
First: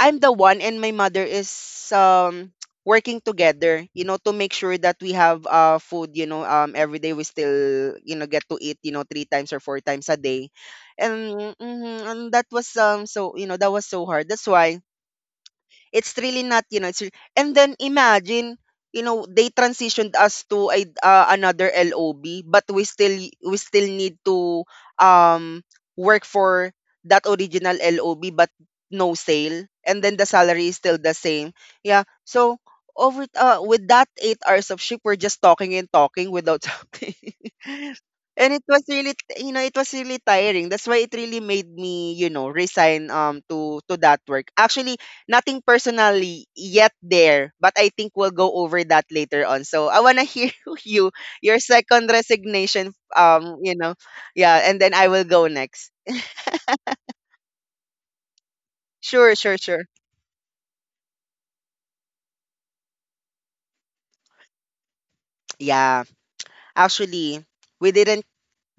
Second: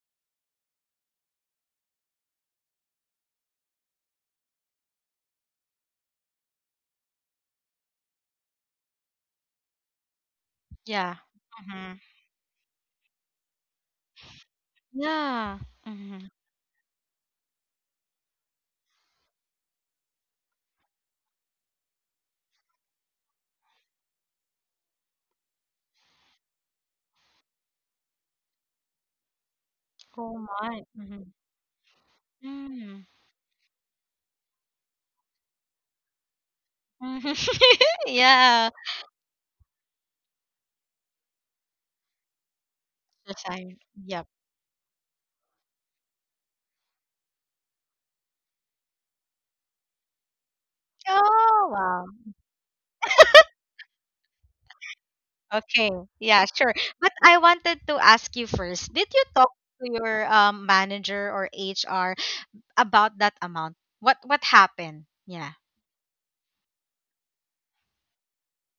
[SPEAKER 1] I'm the one, and my mother is um working together, you know, to make sure that we have food, you know, every day we still, you know, get to eat, you know, three times or four times a day.
[SPEAKER 2] Yeah.
[SPEAKER 1] And mhm,
[SPEAKER 2] Mhm.
[SPEAKER 1] and that was so, you know, that was so hard. That's why
[SPEAKER 2] Yeah.
[SPEAKER 1] it's
[SPEAKER 2] Mhm.
[SPEAKER 1] really not, you know, and then imagine, you know, they transitioned us to a, another LOB, but we still, we still need to um work for that original LOB, but no sale, and then the
[SPEAKER 2] Oh
[SPEAKER 1] salary is
[SPEAKER 2] my.
[SPEAKER 1] still the
[SPEAKER 2] Mhm.
[SPEAKER 1] same. Yeah. So
[SPEAKER 2] Mm.
[SPEAKER 1] over with that 8 hours of shift, we're just talking and talking without something.
[SPEAKER 2] Mhm.
[SPEAKER 1] And it
[SPEAKER 2] Yeah.
[SPEAKER 1] was really you know, it was really tiring. That's why it really made me, you know, resign
[SPEAKER 2] The sign.
[SPEAKER 1] to that
[SPEAKER 2] Yep.
[SPEAKER 1] work actually. Nothing personally yet there, but I think we'll go over that later on. So I wanna hear you, your
[SPEAKER 2] Oh, wow.
[SPEAKER 1] second resignation. You know, yeah, and then I will go next.
[SPEAKER 2] Okay. Yeah, sure. But I wanted to ask you first. Did you
[SPEAKER 1] Sure,
[SPEAKER 2] talk
[SPEAKER 1] sure, sure.
[SPEAKER 2] to your manager or HR about that amount? What happened? Yeah.
[SPEAKER 1] Yeah, actually, we didn't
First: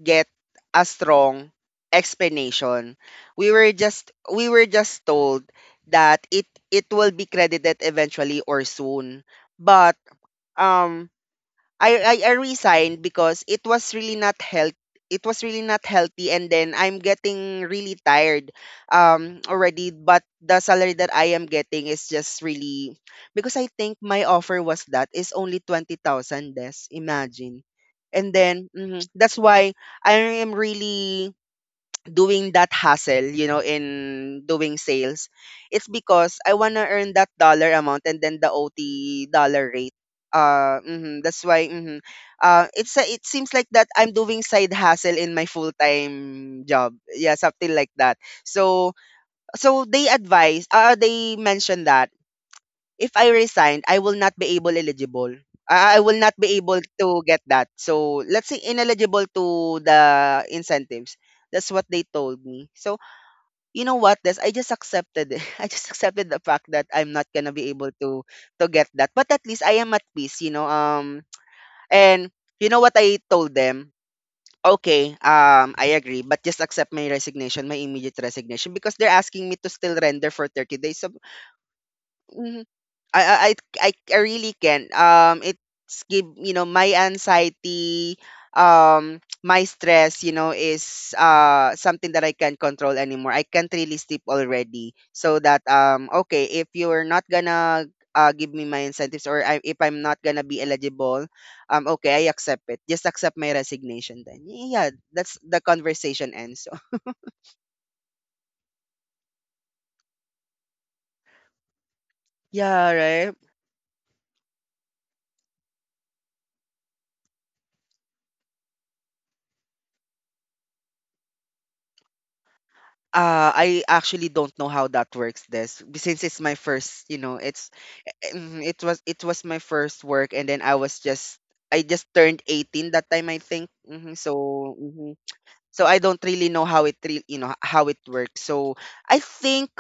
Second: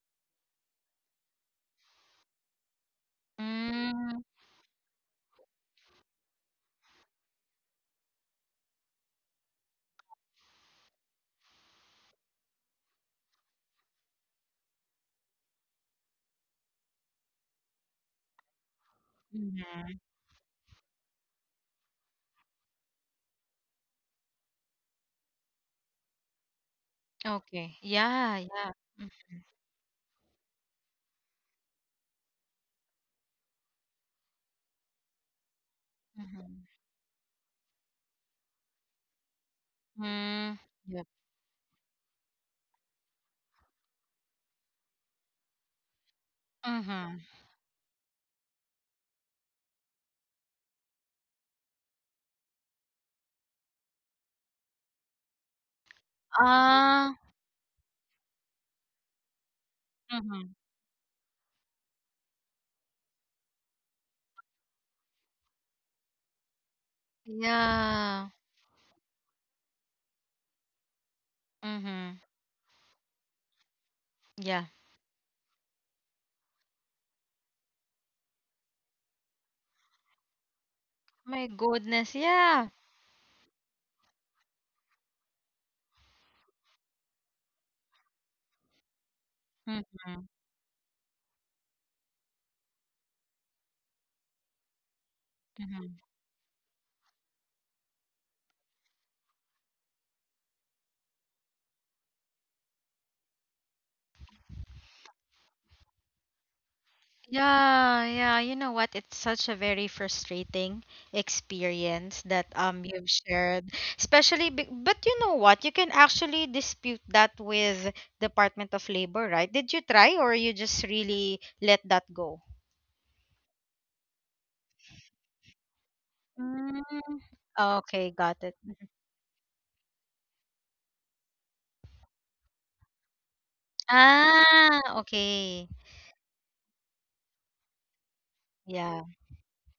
[SPEAKER 1] get a strong explanation.
[SPEAKER 2] Mm.
[SPEAKER 1] We were just told that it will be credited eventually or soon. But um I I resigned because it was really not health, it was really not healthy, and then I'm getting really tired already.
[SPEAKER 2] Mm-hmm.
[SPEAKER 1] But the salary that I am getting is just really, because I think my offer was that is only 20,000 less, imagine.
[SPEAKER 2] Okay.
[SPEAKER 1] And
[SPEAKER 2] Yeah,
[SPEAKER 1] then
[SPEAKER 2] yeah.
[SPEAKER 1] mhm, that's why I am really doing that hassle, you know, in doing sales. It's because I
[SPEAKER 2] Mm-hmm.
[SPEAKER 1] wanna earn that dollar amount, and then the OT dollar rate.
[SPEAKER 2] Mm. Yep.
[SPEAKER 1] Mhm, that's why. Mhm. It's a, it seems like that I'm doing side hustle in my full time job.
[SPEAKER 2] Mm-hmm.
[SPEAKER 1] Yeah, something like that. So, so they advise. They mentioned that if I resign, I will not be able eligible. I will not be able to
[SPEAKER 2] Ah.
[SPEAKER 1] get that. So let's say ineligible to the
[SPEAKER 2] Mm-hmm.
[SPEAKER 1] incentives. That's what they told me. So, you know what, this I just accepted it. I just accepted the fact that I'm not gonna be able
[SPEAKER 2] Yeah.
[SPEAKER 1] to get that. But at least I am at peace, you know.
[SPEAKER 2] Mm-hmm.
[SPEAKER 1] And you know what I told them?
[SPEAKER 2] Yeah.
[SPEAKER 1] Okay, I agree, but just accept my resignation, my immediate resignation, because they're asking me to still render for 30 days. So,
[SPEAKER 2] My goodness, yeah.
[SPEAKER 1] I I I I really can. It's give you know my anxiety, my stress.
[SPEAKER 2] Mhm,
[SPEAKER 1] You know, is something that I can't control anymore. I can't really sleep already. So that
[SPEAKER 2] mhm.
[SPEAKER 1] okay, if you're not gonna give me my incentives, or I, if I'm not gonna be eligible, okay, I accept it. Just accept my resignation then. Yeah, that's the conversation ends.
[SPEAKER 2] Yeah, yeah. You know what? It's such a very frustrating experience that
[SPEAKER 1] Yeah,
[SPEAKER 2] you've
[SPEAKER 1] right.
[SPEAKER 2] shared. Especially, be but you know what? You can actually dispute that with Department of Labor, right? Did you try, or you just really let that go?
[SPEAKER 1] I actually don't know how that works. This, since it's my
[SPEAKER 2] Mm,
[SPEAKER 1] first, you know, it's...
[SPEAKER 2] okay, got it.
[SPEAKER 1] Mhm, it
[SPEAKER 2] Mhm.
[SPEAKER 1] was my first work, and then I was just... I just turned 18 that time, I think. Hmm. So
[SPEAKER 2] Ah,
[SPEAKER 1] mhm.
[SPEAKER 2] okay.
[SPEAKER 1] So I don't really know how it you know how it works. So
[SPEAKER 2] Yeah.
[SPEAKER 1] I think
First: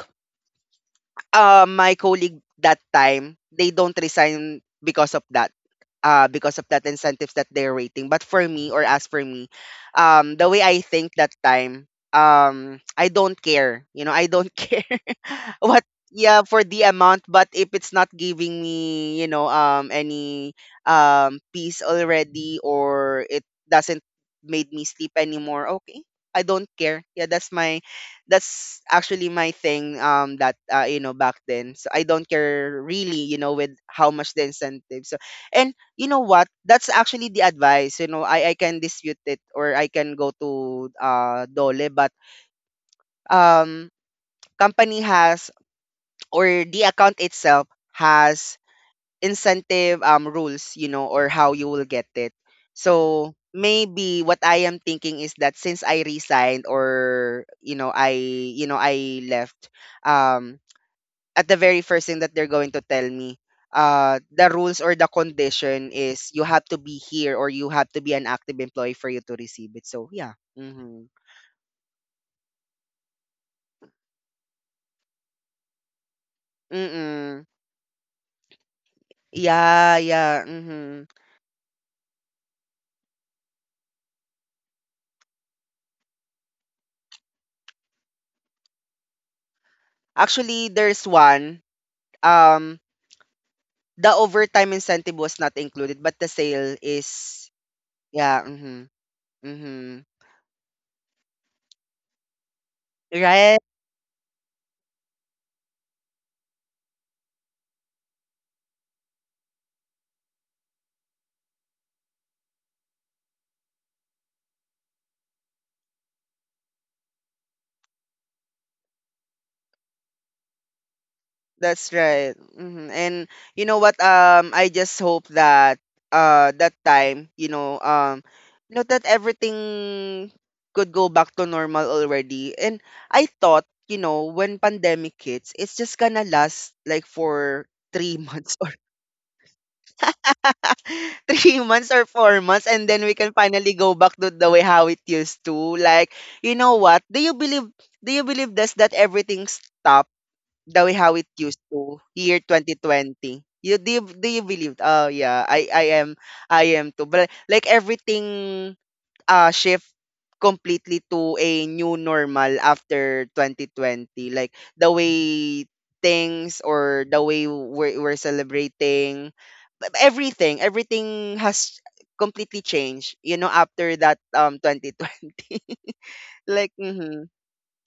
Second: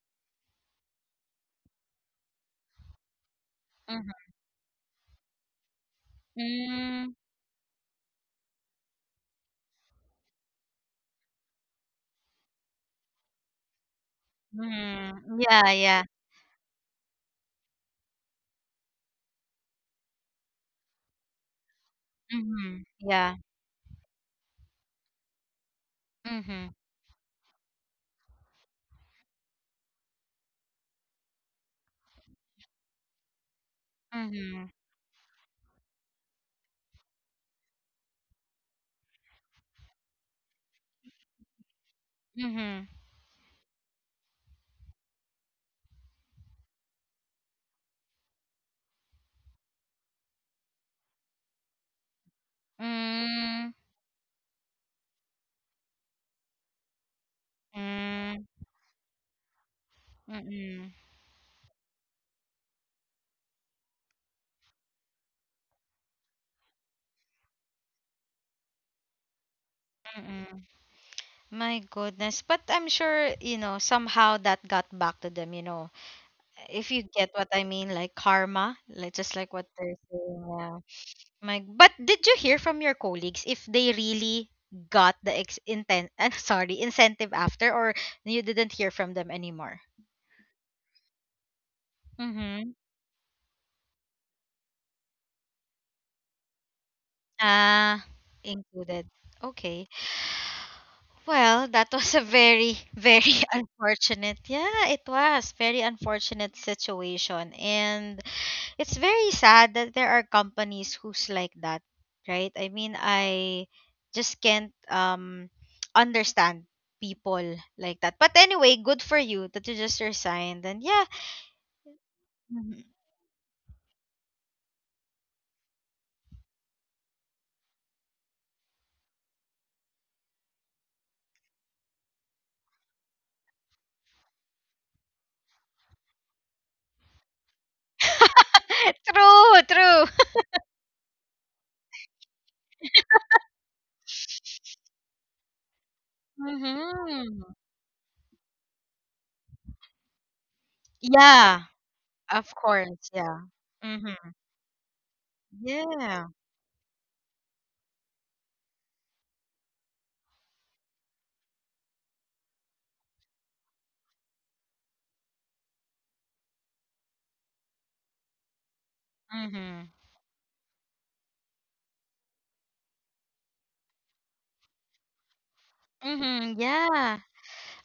[SPEAKER 1] my colleague that time, they don't
[SPEAKER 2] Mm-hmm.
[SPEAKER 1] resign because of that. Because of that incentives that they're waiting. But for me, or as for me, the way I think that time, I don't care. You know, I don't care
[SPEAKER 2] Mm-hmm. Yeah,
[SPEAKER 1] what,
[SPEAKER 2] yeah.
[SPEAKER 1] yeah, for the amount. But if it's not giving me, you know, any peace already,
[SPEAKER 2] Mm-hmm.
[SPEAKER 1] or
[SPEAKER 2] Yeah.
[SPEAKER 1] it doesn't made me sleep anymore, okay, I don't care. Yeah, that's my... that's actually my thing that you know, back then. So I don't care really, you know, with how much the
[SPEAKER 2] Mm-hmm.
[SPEAKER 1] incentive. So, and you know what, that's actually the advice. You know, I can dispute it, or I can go to DOLE, but
[SPEAKER 2] Mhm.
[SPEAKER 1] um company has, or the account itself has, incentive rules, you know, or how you will get it. So
[SPEAKER 2] Mm,
[SPEAKER 1] maybe what I am thinking is that, since I resigned, or you know, I...
[SPEAKER 2] mm,
[SPEAKER 1] you know, I left um
[SPEAKER 2] mm-mm,
[SPEAKER 1] at the very first thing that they're going to tell me the rules or the condition is you have to be here, or you have to be an active employee for you to receive it. So yeah.
[SPEAKER 2] mm-mm.
[SPEAKER 1] Mhm.
[SPEAKER 2] My goodness. But I'm sure, you know, somehow that got back to them, you know. If you get
[SPEAKER 1] Mm-mm.
[SPEAKER 2] what I mean, like karma, like just like what they're
[SPEAKER 1] Yeah, yeah.
[SPEAKER 2] saying. Yeah.
[SPEAKER 1] Mm-hmm.
[SPEAKER 2] My, but did you hear from your colleagues if they really got the ex intent, sorry, incentive after, or you didn't hear from them anymore?
[SPEAKER 1] Actually, there's one.
[SPEAKER 2] Mm-hmm.
[SPEAKER 1] Um, The overtime incentive was not included, but the sale is...
[SPEAKER 2] Ah,
[SPEAKER 1] yeah, mhm,
[SPEAKER 2] included. Okay.
[SPEAKER 1] mhm.
[SPEAKER 2] Well, that was a very, very
[SPEAKER 1] Right?
[SPEAKER 2] unfortunate. Yeah, it was very unfortunate situation, and it's very sad that there are companies who's like that, right? I mean, I just can't understand people like that. But anyway, good for you that you just resigned, and yeah,
[SPEAKER 1] That's right.
[SPEAKER 2] Mhm.
[SPEAKER 1] Mhm. And you know what? I just hope that that time, you know, you know, that everything could go back to normal already. And I thought, you know, when pandemic hits, it's just gonna last like for 3 months
[SPEAKER 2] True, true.
[SPEAKER 1] 3 months or 4 months, and then we can finally go back to the way how it used to. Like, you know what? Do you
[SPEAKER 2] Hmm.
[SPEAKER 1] believe... do you believe this, that everything stopped the way how it used
[SPEAKER 2] Yeah,
[SPEAKER 1] to year
[SPEAKER 2] of course. Yeah.
[SPEAKER 1] 2020? You... do you, do
[SPEAKER 2] Mm-hmm.
[SPEAKER 1] you believe? Oh yeah, I am...
[SPEAKER 2] Yeah.
[SPEAKER 1] I am too. But like, everything shift completely to a new normal after 2020. Like, the way things, or the way we're celebrating
[SPEAKER 2] Mm-hmm.
[SPEAKER 1] everything, everything has completely changed, you know, after that 2020.
[SPEAKER 2] Mm-hmm.
[SPEAKER 1] Like
[SPEAKER 2] Yeah.
[SPEAKER 1] mhm,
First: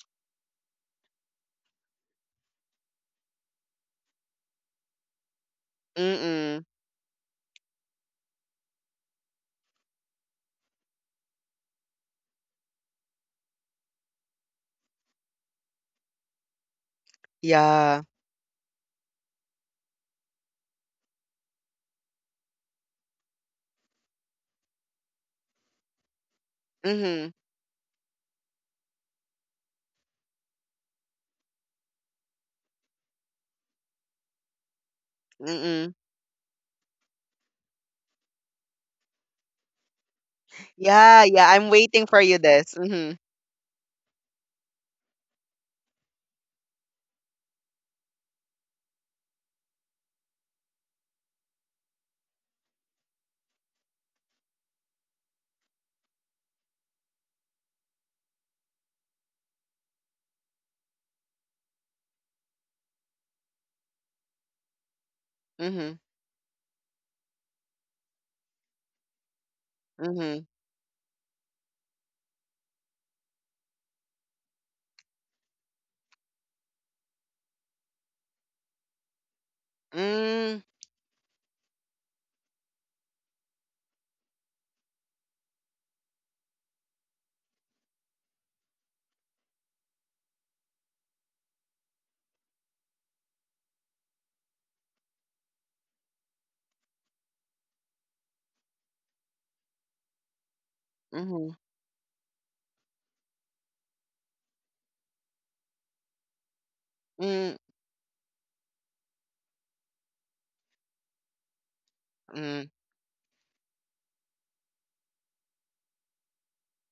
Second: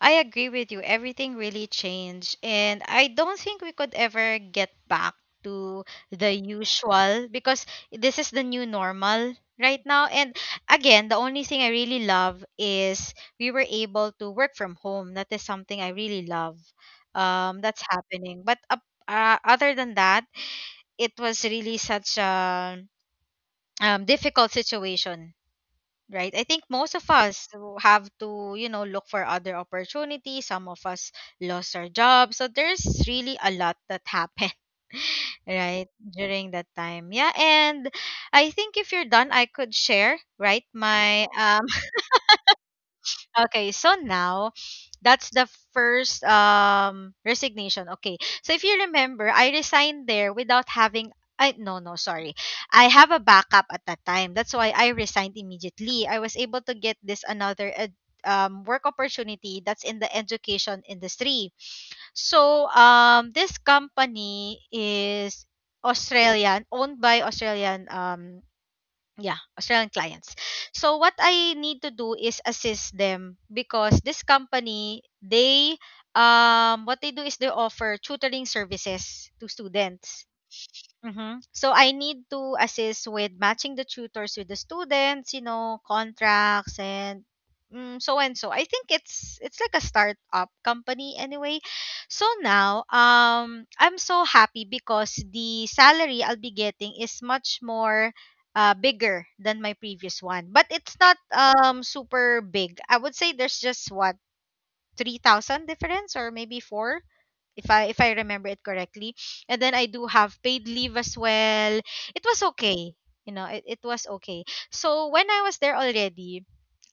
[SPEAKER 2] I agree with you. Everything really changed. And I don't think we could ever get back to the
[SPEAKER 1] mm,
[SPEAKER 2] usual because this is the new normal right now. And again, the only thing I really love is we were able to work from home. That is something I really love. That's
[SPEAKER 1] yeah,
[SPEAKER 2] happening. But other than that, it was really such a difficult situation. Right. I think most of
[SPEAKER 1] mhm,
[SPEAKER 2] us have to, look for other opportunities. Some of us lost our jobs. So there's really a lot that happened, right,
[SPEAKER 1] mm,
[SPEAKER 2] during that time. Yeah. And I think if you're done, I could share, right,
[SPEAKER 1] yeah,
[SPEAKER 2] my
[SPEAKER 1] yeah, I'm waiting for you this, mhm,
[SPEAKER 2] Okay, so now that's the first resignation. Okay. So if you remember, I resigned there without having I no no sorry. I have a backup at that time. That's why I resigned immediately. I was able to get this another work opportunity that's in the education industry. So this company is
[SPEAKER 1] mhm,
[SPEAKER 2] Australian, owned by Australian yeah, Australian clients.
[SPEAKER 1] mhm,
[SPEAKER 2] So what I need to do is assist them, because this company, they what they do is they offer tutoring services to students.
[SPEAKER 1] mm,
[SPEAKER 2] Mm-hmm. So I need to assist with matching the tutors with the students, contracts and so and so. I think it's like a startup company anyway. So now, I'm so happy because the salary I'll be getting is much more bigger than my previous one, but it's not
[SPEAKER 1] mhm,
[SPEAKER 2] super big. I would say there's just what 3,000 difference, or maybe four
[SPEAKER 1] mm,
[SPEAKER 2] if I remember it correctly. And then I do have paid leave as well. It was
[SPEAKER 1] mhm,
[SPEAKER 2] okay. You know, it was okay. So when I was there already,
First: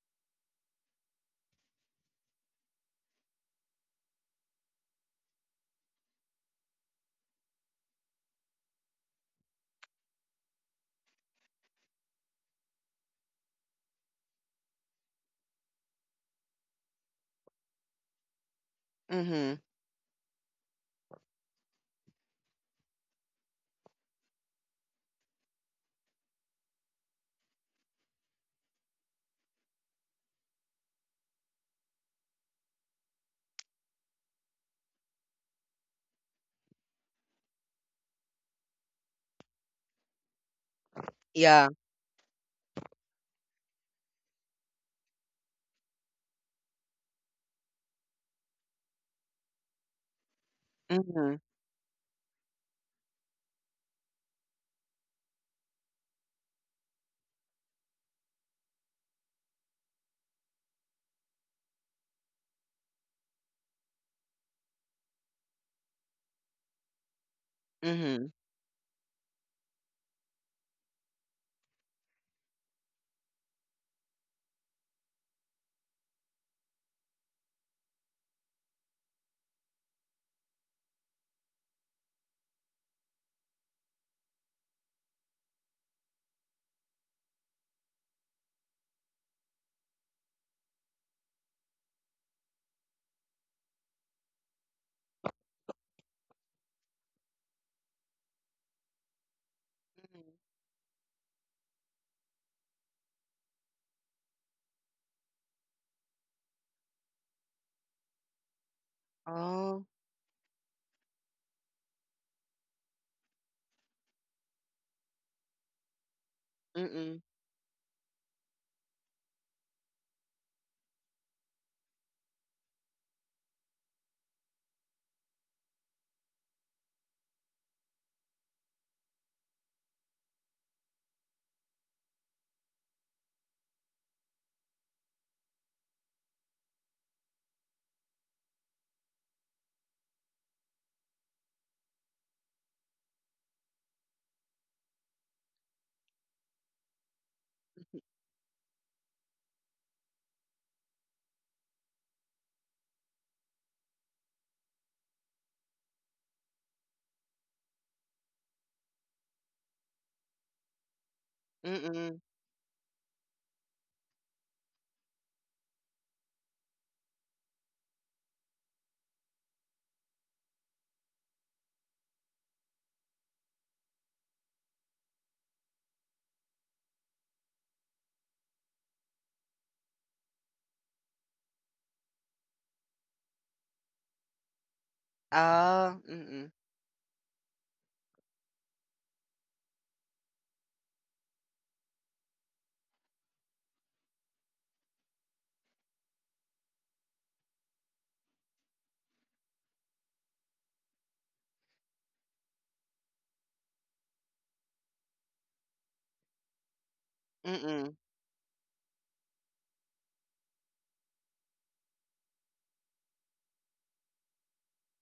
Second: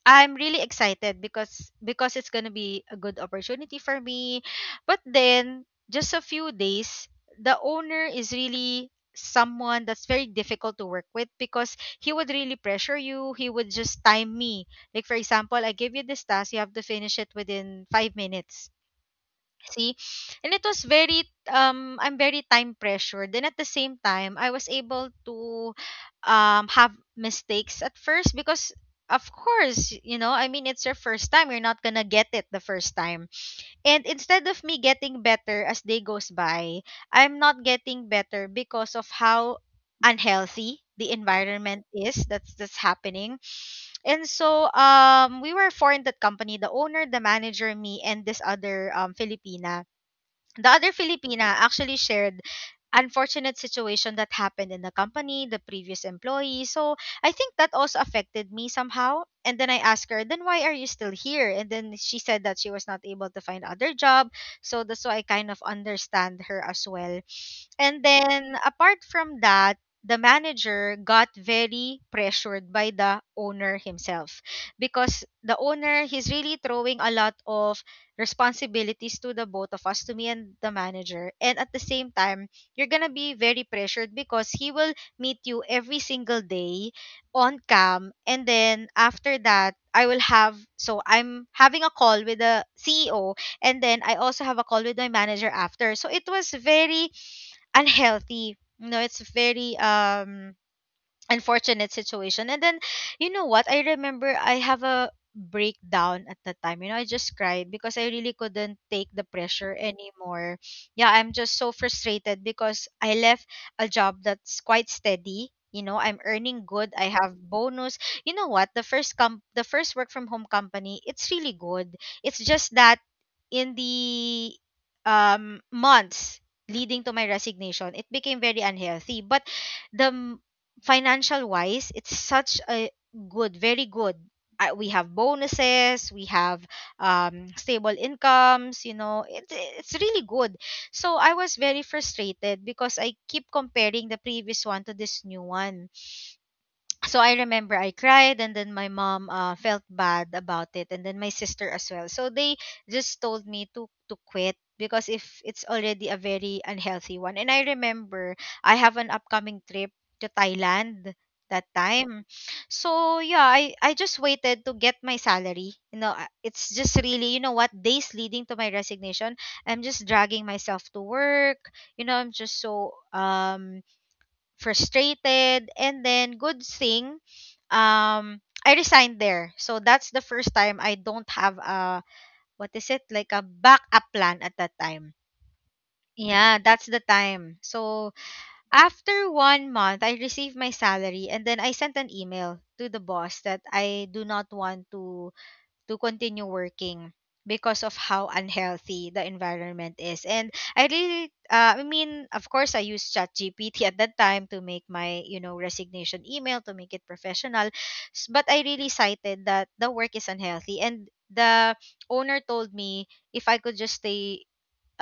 [SPEAKER 2] I'm really excited because it's gonna be a good opportunity for me. But then just a few days, the owner is really someone that's very difficult to work with because he would really pressure you. He would just time me. Like, for example, I give you this task, you have to finish it within 5 minutes.
[SPEAKER 1] mhm,
[SPEAKER 2] See? And it was very I'm very time pressured. And at the same time, I was able to have mistakes at first because of course, you know, I mean it's your first time, you're not going to get it the first time. And instead of me getting better as day goes by, I'm not getting better because of how unhealthy the
[SPEAKER 1] yeah,
[SPEAKER 2] environment is that's happening. And so we were four in that company, the owner, the manager, me, and this other Filipina. The other
[SPEAKER 1] mhm,
[SPEAKER 2] Filipina actually shared unfortunate situation that happened in the company, the previous employee. So I think that also affected me somehow. And then I asked her, then why are you still here? And then she said that she was not able to find other job. So that's why I kind of understand her as well. And
[SPEAKER 1] mhm,
[SPEAKER 2] then apart from that, the manager got very pressured by the owner himself because the owner, he's really throwing a lot of responsibilities to the both of us, to me and the manager. And at the same time, you're going to be very pressured because he will meet you every single day on cam. And then after that, I will have, so I'm having a call with the CEO, and then I also have a call with my manager after. So it was very unhealthy. You know, it's very unfortunate situation. And then, you know what? I remember I have a breakdown at the time. You know, I just cried because I really couldn't take the pressure
[SPEAKER 1] oh,
[SPEAKER 2] anymore. Yeah, I'm just so frustrated because I left a job that's quite steady. You know, I'm earning good. I
[SPEAKER 1] mhm,
[SPEAKER 2] have bonus. You know what? The first work from home company, it's really good. It's just that in the months leading to my resignation, it became very unhealthy. But the financial wise, it's such a good very good we have bonuses, we have stable incomes, it's really good. So I was very frustrated because I keep comparing the previous one to this new one. So I remember I cried, and then my mom felt bad about it, and then my sister as well. So they just told me to quit because if it's already a very unhealthy one. And I remember I have an upcoming trip to Thailand that
[SPEAKER 1] mhm,
[SPEAKER 2] time. So yeah, I just waited to get my salary. You know, it's just really what days leading to my resignation. I'm just dragging myself to work. I'm just so frustrated. And then, good thing, um, I resigned there. So that's the first time I don't have a, what is it, like a backup plan at that time.
[SPEAKER 1] ah, mhm,
[SPEAKER 2] Yeah, that's the time. So after one month, I received my salary and then I sent an email to the boss that I do not want to continue working because of how unhealthy the environment is. And I really, I mean, of course, I used ChatGPT at that time to make my, resignation email to make it professional.
[SPEAKER 1] mhm,
[SPEAKER 2] But I really cited that the work is unhealthy. And the owner told me if I could just stay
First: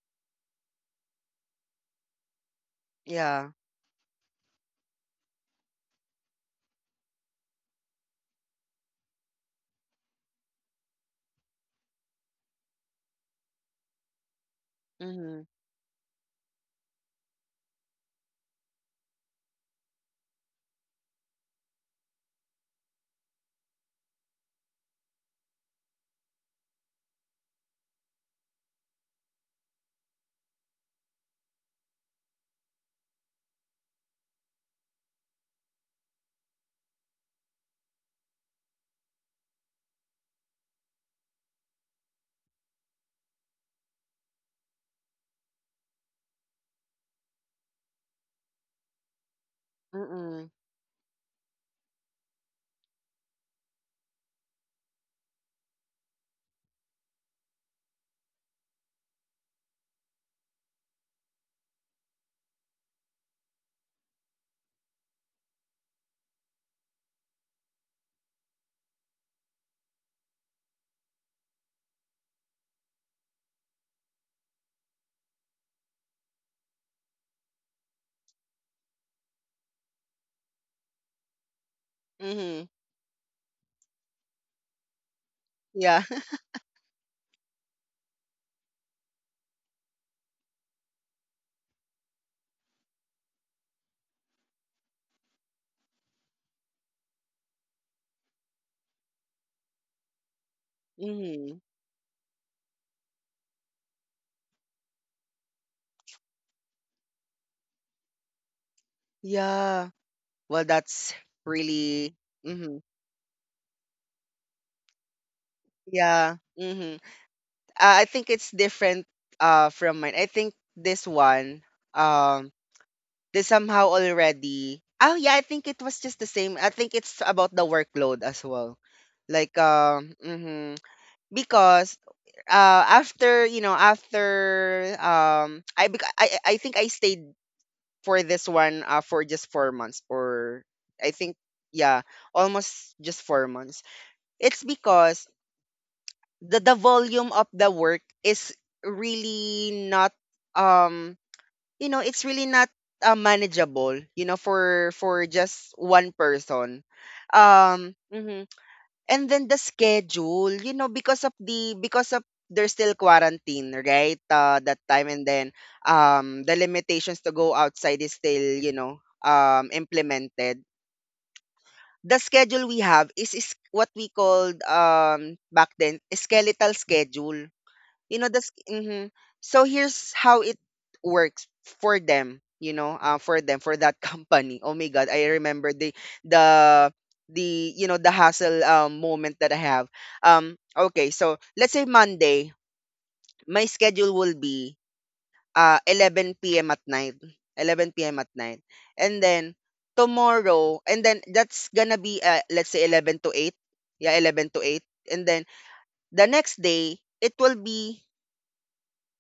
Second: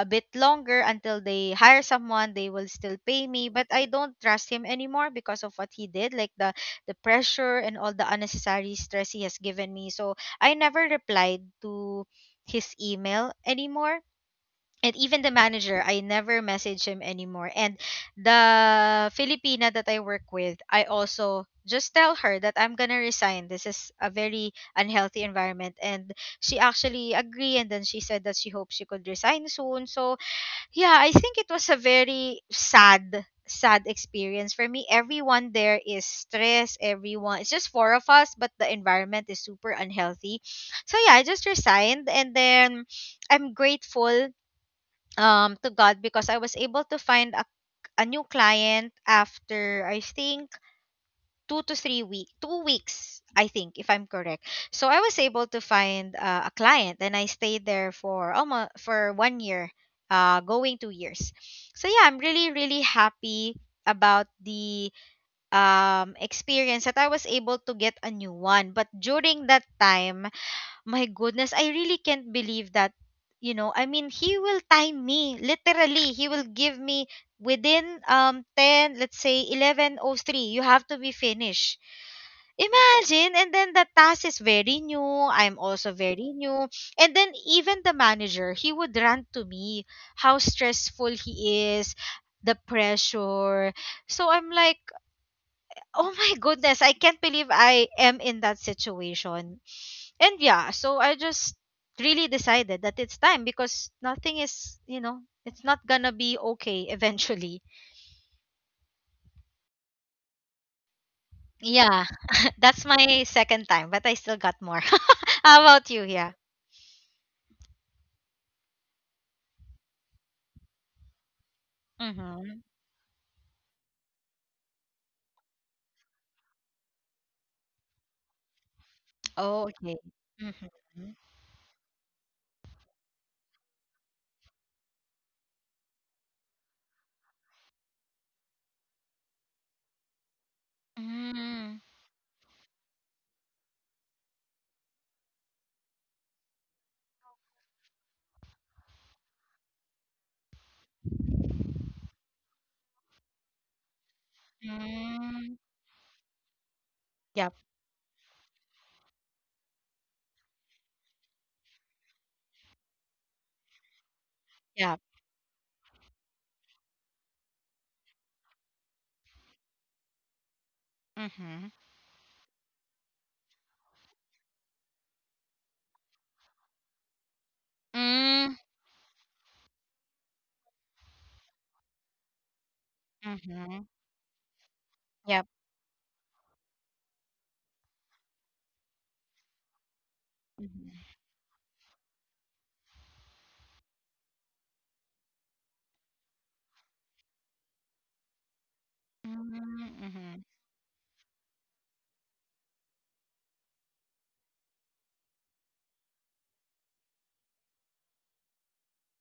[SPEAKER 2] a bit longer until they hire someone, they will still pay
[SPEAKER 1] yeah,
[SPEAKER 2] me, but I don't trust him anymore because of what he did, like the pressure and all the unnecessary stress he has given me. So I never replied to his email anymore. And even the
[SPEAKER 1] mhm,
[SPEAKER 2] manager, I never message him anymore. And the Filipina that I work with, I also just tell her that I'm gonna resign. This is a very unhealthy environment. And she actually agreed, and then she said that she hopes she could resign soon. So yeah, I think it was a very sad, sad experience for me. Everyone there is stressed. Everyone, it's just four of us, but the environment is super unhealthy. So yeah, I just resigned, and then I'm grateful to God because I was able to find a new client after I
[SPEAKER 1] mhm,
[SPEAKER 2] think two weeks, I think, if I'm correct. So I was able to find a client, and I stayed there for almost for one year, going two years. So yeah, I'm really really happy about the experience that I was able to get a new one. But during that time, my goodness, I really can't believe that, I mean, he will time me literally. He will give me within 10, let's say 1103, you have to be finished.
[SPEAKER 1] mhm,
[SPEAKER 2] Imagine, and then the task is very new. I'm also
[SPEAKER 1] yeah.
[SPEAKER 2] very new. And then even the manager, he would rant to me how stressful he is, the pressure. So I'm like, oh my goodness, I can't believe I am in that situation. And yeah, so I just
[SPEAKER 1] Mhm.
[SPEAKER 2] really decided that it's time because nothing is, it's not gonna be okay eventually.
[SPEAKER 1] Yeah. Well, that's
[SPEAKER 2] Yeah,
[SPEAKER 1] really hmm,
[SPEAKER 2] that's my second time, but I still got more. How about you? Yeah.
[SPEAKER 1] yeah. Hmm. I think it's different from mine. I think this one um
[SPEAKER 2] Mm-hmm.
[SPEAKER 1] this somehow already. Oh yeah, I think it was just the same. I think it's about the workload as well. Like
[SPEAKER 2] Oh, okay.
[SPEAKER 1] mhm.
[SPEAKER 2] Mm-hmm.
[SPEAKER 1] Because after, you know, after I I think I stayed for this one for just 4 months, or I think,
[SPEAKER 2] Mm,
[SPEAKER 1] yeah, almost just 4 months. It's because the volume of the work is really not um you know, it's really not manageable, you know, for
[SPEAKER 2] mm.
[SPEAKER 1] just one person.
[SPEAKER 2] Yep,
[SPEAKER 1] Mhm. And then the schedule, you know, because of the because of there's still quarantine, right? That
[SPEAKER 2] yep.
[SPEAKER 1] time. And then the limitations to go outside is still, you know, implemented.
[SPEAKER 2] Mm-hmm.
[SPEAKER 1] The schedule we have is what we called back then, skeletal schedule. You know this.
[SPEAKER 2] Mm,
[SPEAKER 1] Hmm. So here's how it works for them, you know, for them for
[SPEAKER 2] mm-hmm.
[SPEAKER 1] that company. Oh my God, I
[SPEAKER 2] Yep.
[SPEAKER 1] remember the the the you know, the hassle moment that I have. Okay,
[SPEAKER 2] Mm-hmm.
[SPEAKER 1] so let's say Monday, my schedule will be 11 p.m. at night, 11 p.m. at night, and then
[SPEAKER 2] Mm-hmm.
[SPEAKER 1] tomorrow, and then that's gonna be let's say 11 to 8, yeah, 11 to 8. And then the next day it will be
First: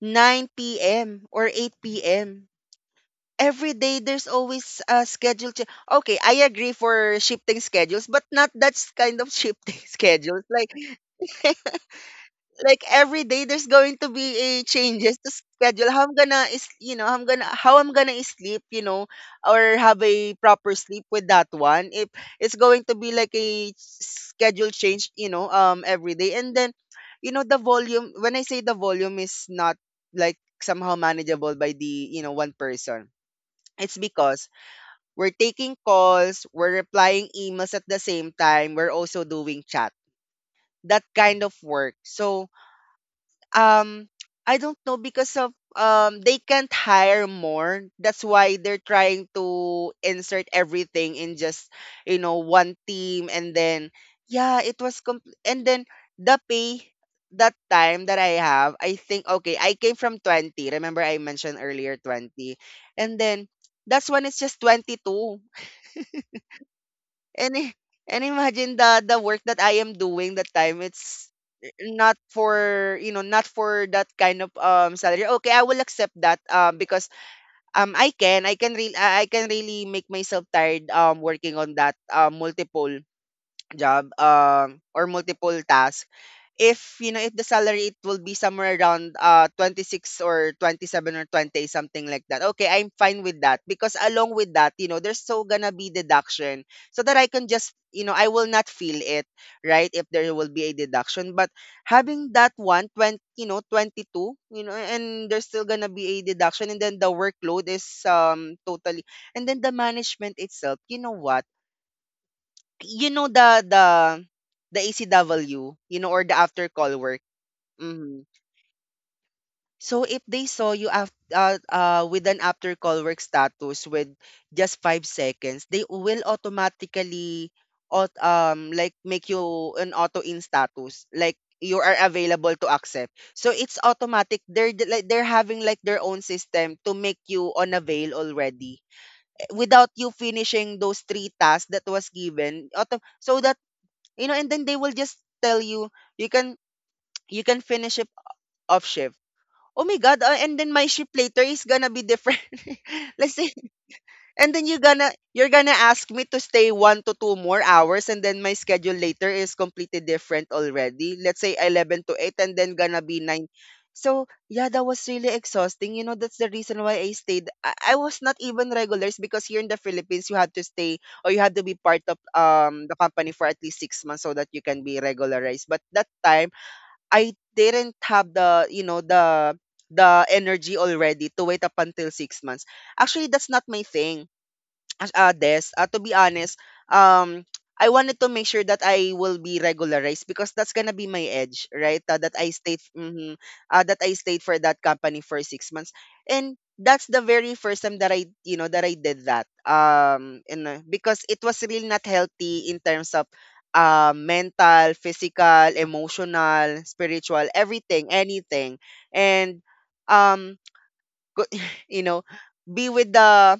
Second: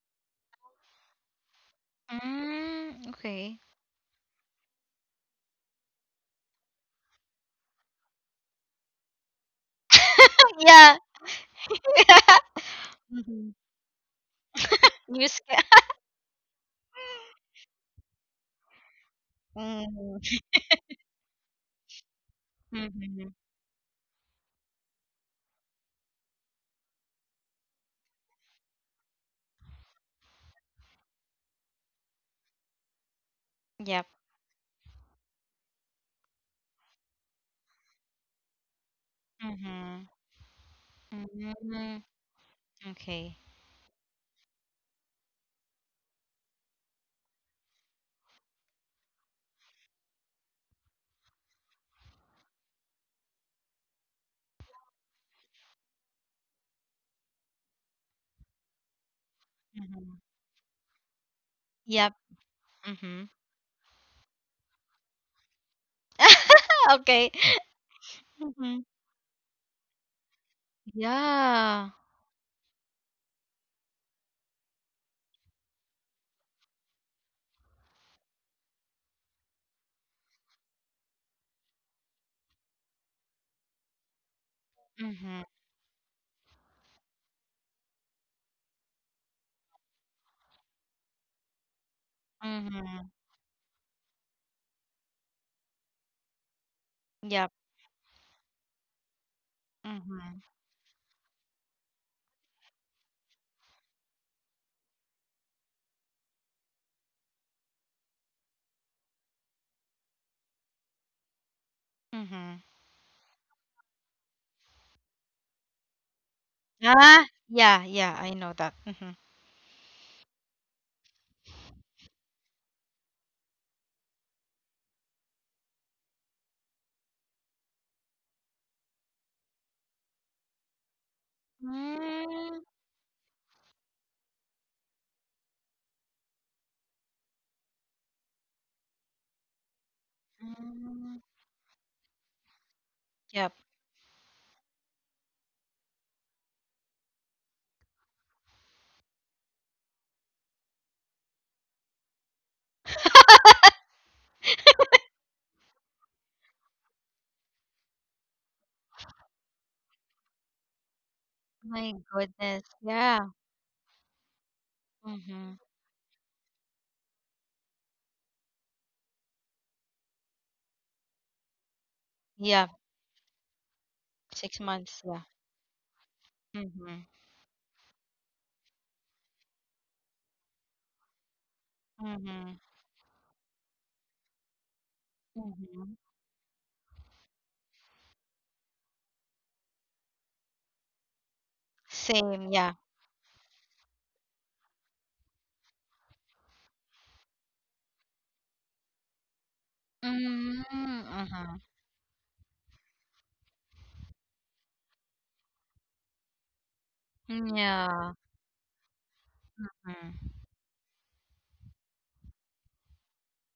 [SPEAKER 1] 9 p.m. or 8 p.m.
[SPEAKER 2] Mm, okay.
[SPEAKER 1] Every day there's always a schedule. Okay, I agree for shifting schedules, but not that kind of shifting schedules. Like
[SPEAKER 2] Yeah.
[SPEAKER 1] like every day
[SPEAKER 2] Mm-hmm.
[SPEAKER 1] there's going to be a changes to
[SPEAKER 2] News.
[SPEAKER 1] schedule, how I'm gonna is, you know, I'm gonna, how I'm gonna sleep, you know, or have a
[SPEAKER 2] Mm-hmm.
[SPEAKER 1] proper sleep with that one if it's going to be
[SPEAKER 2] Mm-hmm.
[SPEAKER 1] like a schedule change, you know, every day. And then you know the volume, when I say the volume is not like somehow manageable by the, you know, one person, it's
[SPEAKER 2] Yep.
[SPEAKER 1] because we're taking calls, we're replying emails, at the same time we're also doing chat,
[SPEAKER 2] Mm-hmm.
[SPEAKER 1] that kind of work.
[SPEAKER 2] Mm-hmm.
[SPEAKER 1] So
[SPEAKER 2] Okay.
[SPEAKER 1] um I don't know, because of they can't hire more. That's why they're trying to insert everything in just, you know, one team. And then yeah, it was and then the pay that time that I have, I think, okay, I came
[SPEAKER 2] Mm-hmm.
[SPEAKER 1] from 20. Remember I mentioned earlier
[SPEAKER 2] Yep.
[SPEAKER 1] 20. And
[SPEAKER 2] Mm-hmm.
[SPEAKER 1] then that's when it's just 22.
[SPEAKER 2] Okay.
[SPEAKER 1] And i- and imagine
[SPEAKER 2] Mm-hmm.
[SPEAKER 1] the work that I am doing that time. It's eh,
[SPEAKER 2] Yeah.
[SPEAKER 1] not for, you know, not for that kind of salary. Okay, I will accept that because I can really make myself tired working on that multiple job or
[SPEAKER 2] Mm-hmm.
[SPEAKER 1] multiple task, if, you know, if the salary it will be somewhere around 26 or 27 or 20 something like that, okay, I'm
[SPEAKER 2] Mm-hmm.
[SPEAKER 1] fine with that. Because along with that, you know, there's so gonna be deduction so that I can
[SPEAKER 2] Yep.
[SPEAKER 1] just, you know, I will not feel it, right, if there
[SPEAKER 2] Mm-hmm.
[SPEAKER 1] will be a deduction. But having that 120, you know, 22, you know, and there's still gonna be a deduction, and then the workload is totally... And then the management itself, you know what,
[SPEAKER 2] Mm-hmm.
[SPEAKER 1] you know, the the ACW, you know, or the after call.
[SPEAKER 2] Ah, yeah, yeah,
[SPEAKER 1] Mhm.
[SPEAKER 2] I know that. Mhm.
[SPEAKER 1] So if they saw you af with an after call work status with just 5 seconds, they will automatically aut like make you an auto in status, like you are available
[SPEAKER 2] Mm,
[SPEAKER 1] to accept. So it's automatic. They're like they're having like their own system to make you unavail already, eh, without you finishing those
[SPEAKER 2] mm,
[SPEAKER 1] three tasks that was given. Auto, so that,
[SPEAKER 2] yep.
[SPEAKER 1] you know, and then they will just tell you you can, you can finish it off shift. Oh my God, and then my shift later is gonna be different. Let's say, and then you're gonna ask me to stay 1 to 2 more hours, and then my schedule later is completely different already, let's say
[SPEAKER 2] My
[SPEAKER 1] 11 to 8, and
[SPEAKER 2] goodness.
[SPEAKER 1] then gonna be
[SPEAKER 2] Yeah.
[SPEAKER 1] 9. So yeah, that was really
[SPEAKER 2] Mm-hmm.
[SPEAKER 1] exhausting, you know, that's the reason why I stayed. I was not even regulars, because here in the Philippines, you had to stay, or you had to be part of
[SPEAKER 2] Yeah.
[SPEAKER 1] the company for at least 6 months so that you
[SPEAKER 2] Six
[SPEAKER 1] can be
[SPEAKER 2] months. Yeah.
[SPEAKER 1] regularized. But that time,
[SPEAKER 2] Mm-hmm.
[SPEAKER 1] I didn't have the, you know, the energy already to wait up until 6
[SPEAKER 2] Mm-hmm.
[SPEAKER 1] months. Actually, that's not my thing as Des,
[SPEAKER 2] Mm-hmm.
[SPEAKER 1] to be honest, um, I wanted to make sure that I will be regularized because that's gonna be my edge, right? That I
[SPEAKER 2] Same. Yeah.
[SPEAKER 1] stayed, mhm, that I stayed for that company for 6 months, and that's the very first time that I, you know, that I did that. And because it
[SPEAKER 2] Mm-hmm.
[SPEAKER 1] was really not healthy in terms of, mental, physical, emotional, spiritual,
[SPEAKER 2] Mm-hmm.
[SPEAKER 1] everything,
[SPEAKER 2] Yeah.
[SPEAKER 1] anything, and
[SPEAKER 2] Mm,
[SPEAKER 1] um, you know, be with the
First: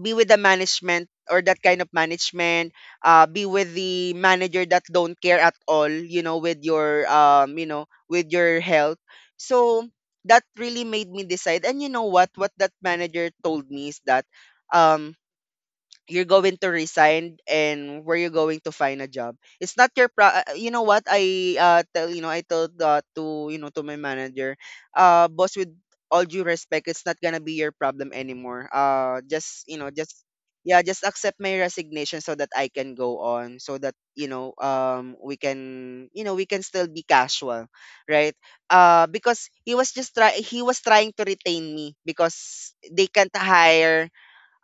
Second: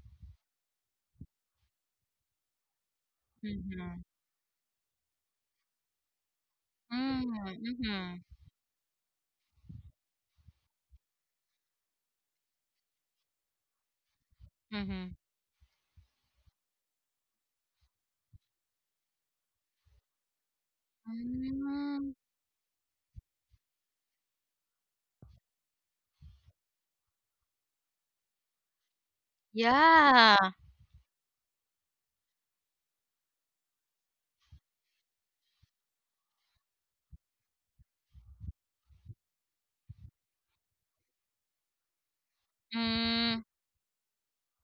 [SPEAKER 1] be with the management or that kind of management, be with
[SPEAKER 2] mm-hmm.
[SPEAKER 1] the manager that don't care at all, you know, with your
[SPEAKER 2] Mm-hmm.
[SPEAKER 1] with your health. So that really made me decide. And you know what that manager told me is that,
[SPEAKER 2] Mm-hmm.
[SPEAKER 1] um you're going to resign and where you're going to find a job, it's not your you know what I tell
[SPEAKER 2] Mm-hmm.
[SPEAKER 1] I told, to to my manager, boss, with all due respect, it's not gonna be your problem anymore. Just, just,
[SPEAKER 2] Yeah.
[SPEAKER 1] yeah, just accept my resignation so that I can go on, so that, we can, we can still be casual, right? Because he was just try he was trying to retain me because they can't
[SPEAKER 2] Mm.
[SPEAKER 1] hire,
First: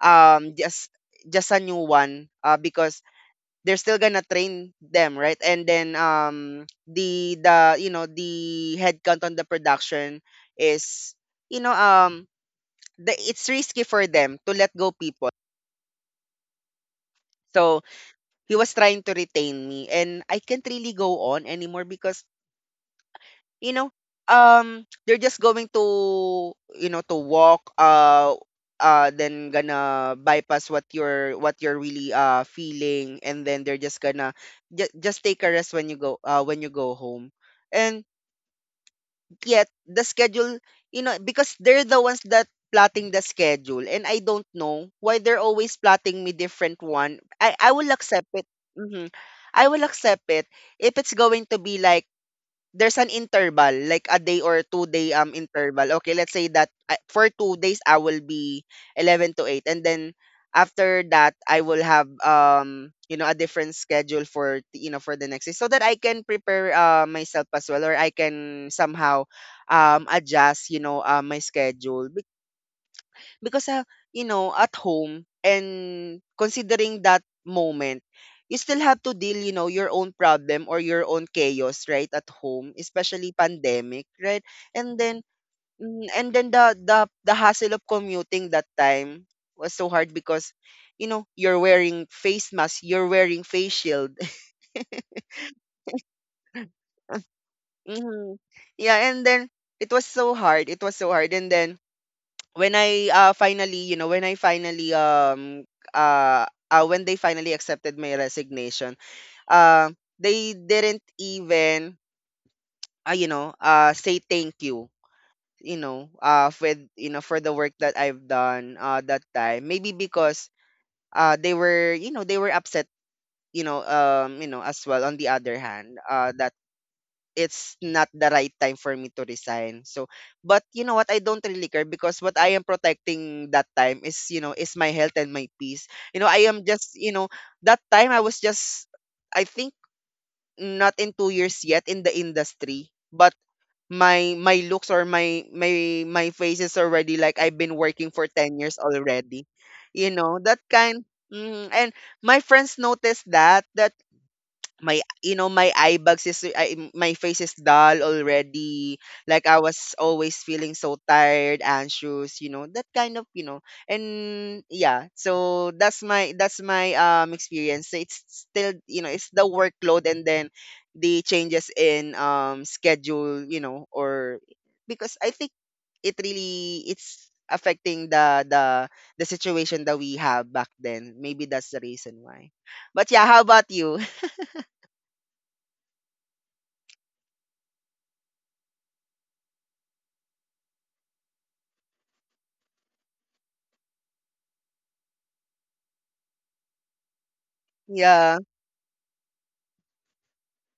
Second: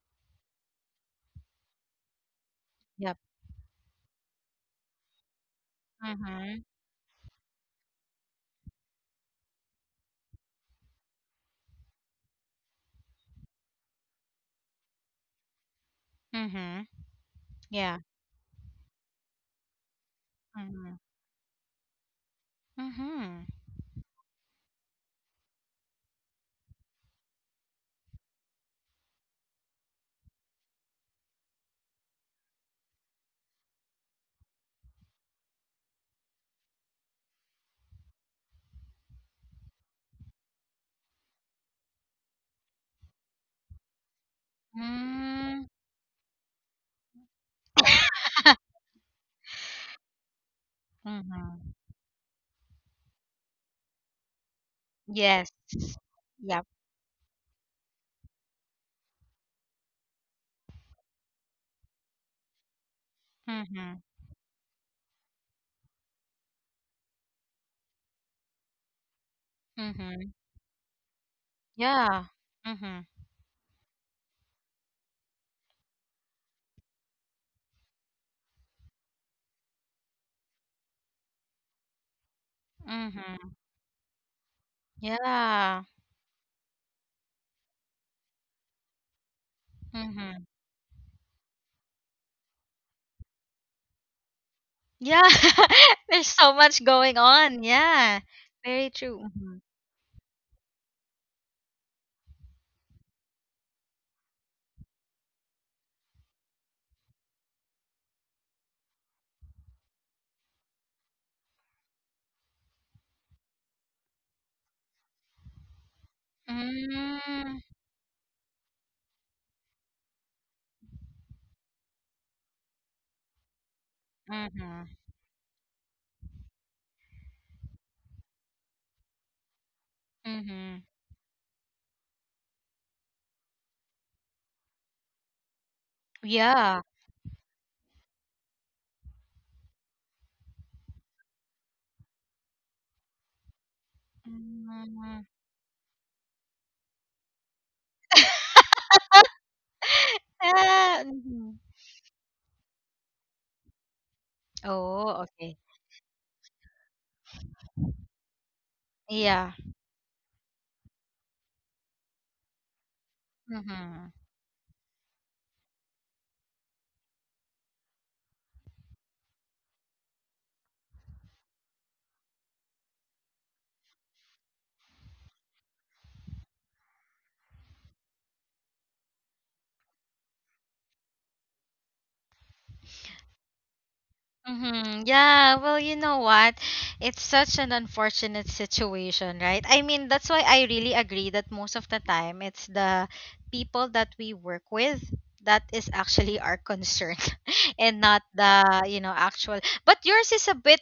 [SPEAKER 1] um just just a new one, because
[SPEAKER 2] Yep.
[SPEAKER 1] they're still gonna train them, right? And then,
[SPEAKER 2] Mm-hmm.
[SPEAKER 1] the the headcount on the production is, you know um it's risky for them to let go people.
[SPEAKER 2] Mm-hmm.
[SPEAKER 1] So
[SPEAKER 2] Yeah.
[SPEAKER 1] he was trying to retain me and I can't really
[SPEAKER 2] Mm-hmm.
[SPEAKER 1] go on anymore. Because
[SPEAKER 2] Mm-hmm.
[SPEAKER 1] you know, they're just going to, to walk, then gonna bypass what you're really, feeling. And then they're just gonna, just take a rest when you go home. And yet the schedule, you know, because they're the ones that plotting the schedule. And I don't know why they're
[SPEAKER 2] Mm.
[SPEAKER 1] always plotting me different one. I will accept it. hmm I will accept it if it's going to
[SPEAKER 2] Mm-hmm.
[SPEAKER 1] be like there's an interval, like a day or 2 day,
[SPEAKER 2] Yes.
[SPEAKER 1] interval. Okay, let's say
[SPEAKER 2] Yep.
[SPEAKER 1] that I for 2 days, I will be 11 to 8, and then after that, I will have, a different
[SPEAKER 2] Mm-hmm.
[SPEAKER 1] schedule for, for the next day so that I can prepare, myself as well, or I can somehow,
[SPEAKER 2] Mm-hmm.
[SPEAKER 1] adjust, my schedule.
[SPEAKER 2] Yeah. Mm-hmm.
[SPEAKER 1] Because, you know, at home and considering that moment, you still have to deal, your own problem or your own chaos, right, at home, especially
[SPEAKER 2] Mm-hmm.
[SPEAKER 1] pandemic, right? And then
[SPEAKER 2] Yeah.
[SPEAKER 1] and then the hassle of commuting that time was so hard
[SPEAKER 2] Mm-hmm.
[SPEAKER 1] because you know, you're wearing face mask, you're wearing face shield.
[SPEAKER 2] Yeah. There's so much going on. Yeah.
[SPEAKER 1] Mhm.
[SPEAKER 2] Very
[SPEAKER 1] Yeah,
[SPEAKER 2] true.
[SPEAKER 1] and then
[SPEAKER 2] Mm-hmm.
[SPEAKER 1] it was so hard. It was so hard, and then when I, finally, when I finally uh, when they finally accepted my resignation, uh they didn't even, say thank you, with for the
[SPEAKER 2] Mm-hmm.
[SPEAKER 1] work that I've done that time. Maybe because they were, you know, they were upset, as
[SPEAKER 2] Mm-hmm.
[SPEAKER 1] well, on the other hand, that it's not the right time for me to resign. So, but
[SPEAKER 2] Mm-hmm.
[SPEAKER 1] you know what? I don't really care because what I am protecting that time is, you know, is my health and my peace. You know, I am
[SPEAKER 2] Yeah.
[SPEAKER 1] just, you know, that time I was just, I think, not in 2 years yet in the industry, but my looks, or
[SPEAKER 2] Mm-hmm.
[SPEAKER 1] my face is already like I've been working for 10 years already. You know that
[SPEAKER 2] Ah,
[SPEAKER 1] kind.
[SPEAKER 2] mm-hmm.
[SPEAKER 1] Mm, and my friends noticed that my
[SPEAKER 2] Oh, okay.
[SPEAKER 1] my eye bags is my face is dull already, like
[SPEAKER 2] Yeah.
[SPEAKER 1] I was always feeling so tired, anxious, you know, that kind of, you know.
[SPEAKER 2] Mm-hmm.
[SPEAKER 1] And yeah, so that's my experience. So it's still, you know, it's the workload, and then the changes in schedule, you know, or because I think it really, it's affecting the situation that we have back then. Maybe that's the reason why. But yeah, how about you?
[SPEAKER 2] Mm-hmm. Yeah, well, you know what? It's such an unfortunate situation, right? I mean, that's why I really agree that most of the time it's the people that we work with that is actually our concern and not
[SPEAKER 1] Yeah.
[SPEAKER 2] the, you know, actual. But yours is a bit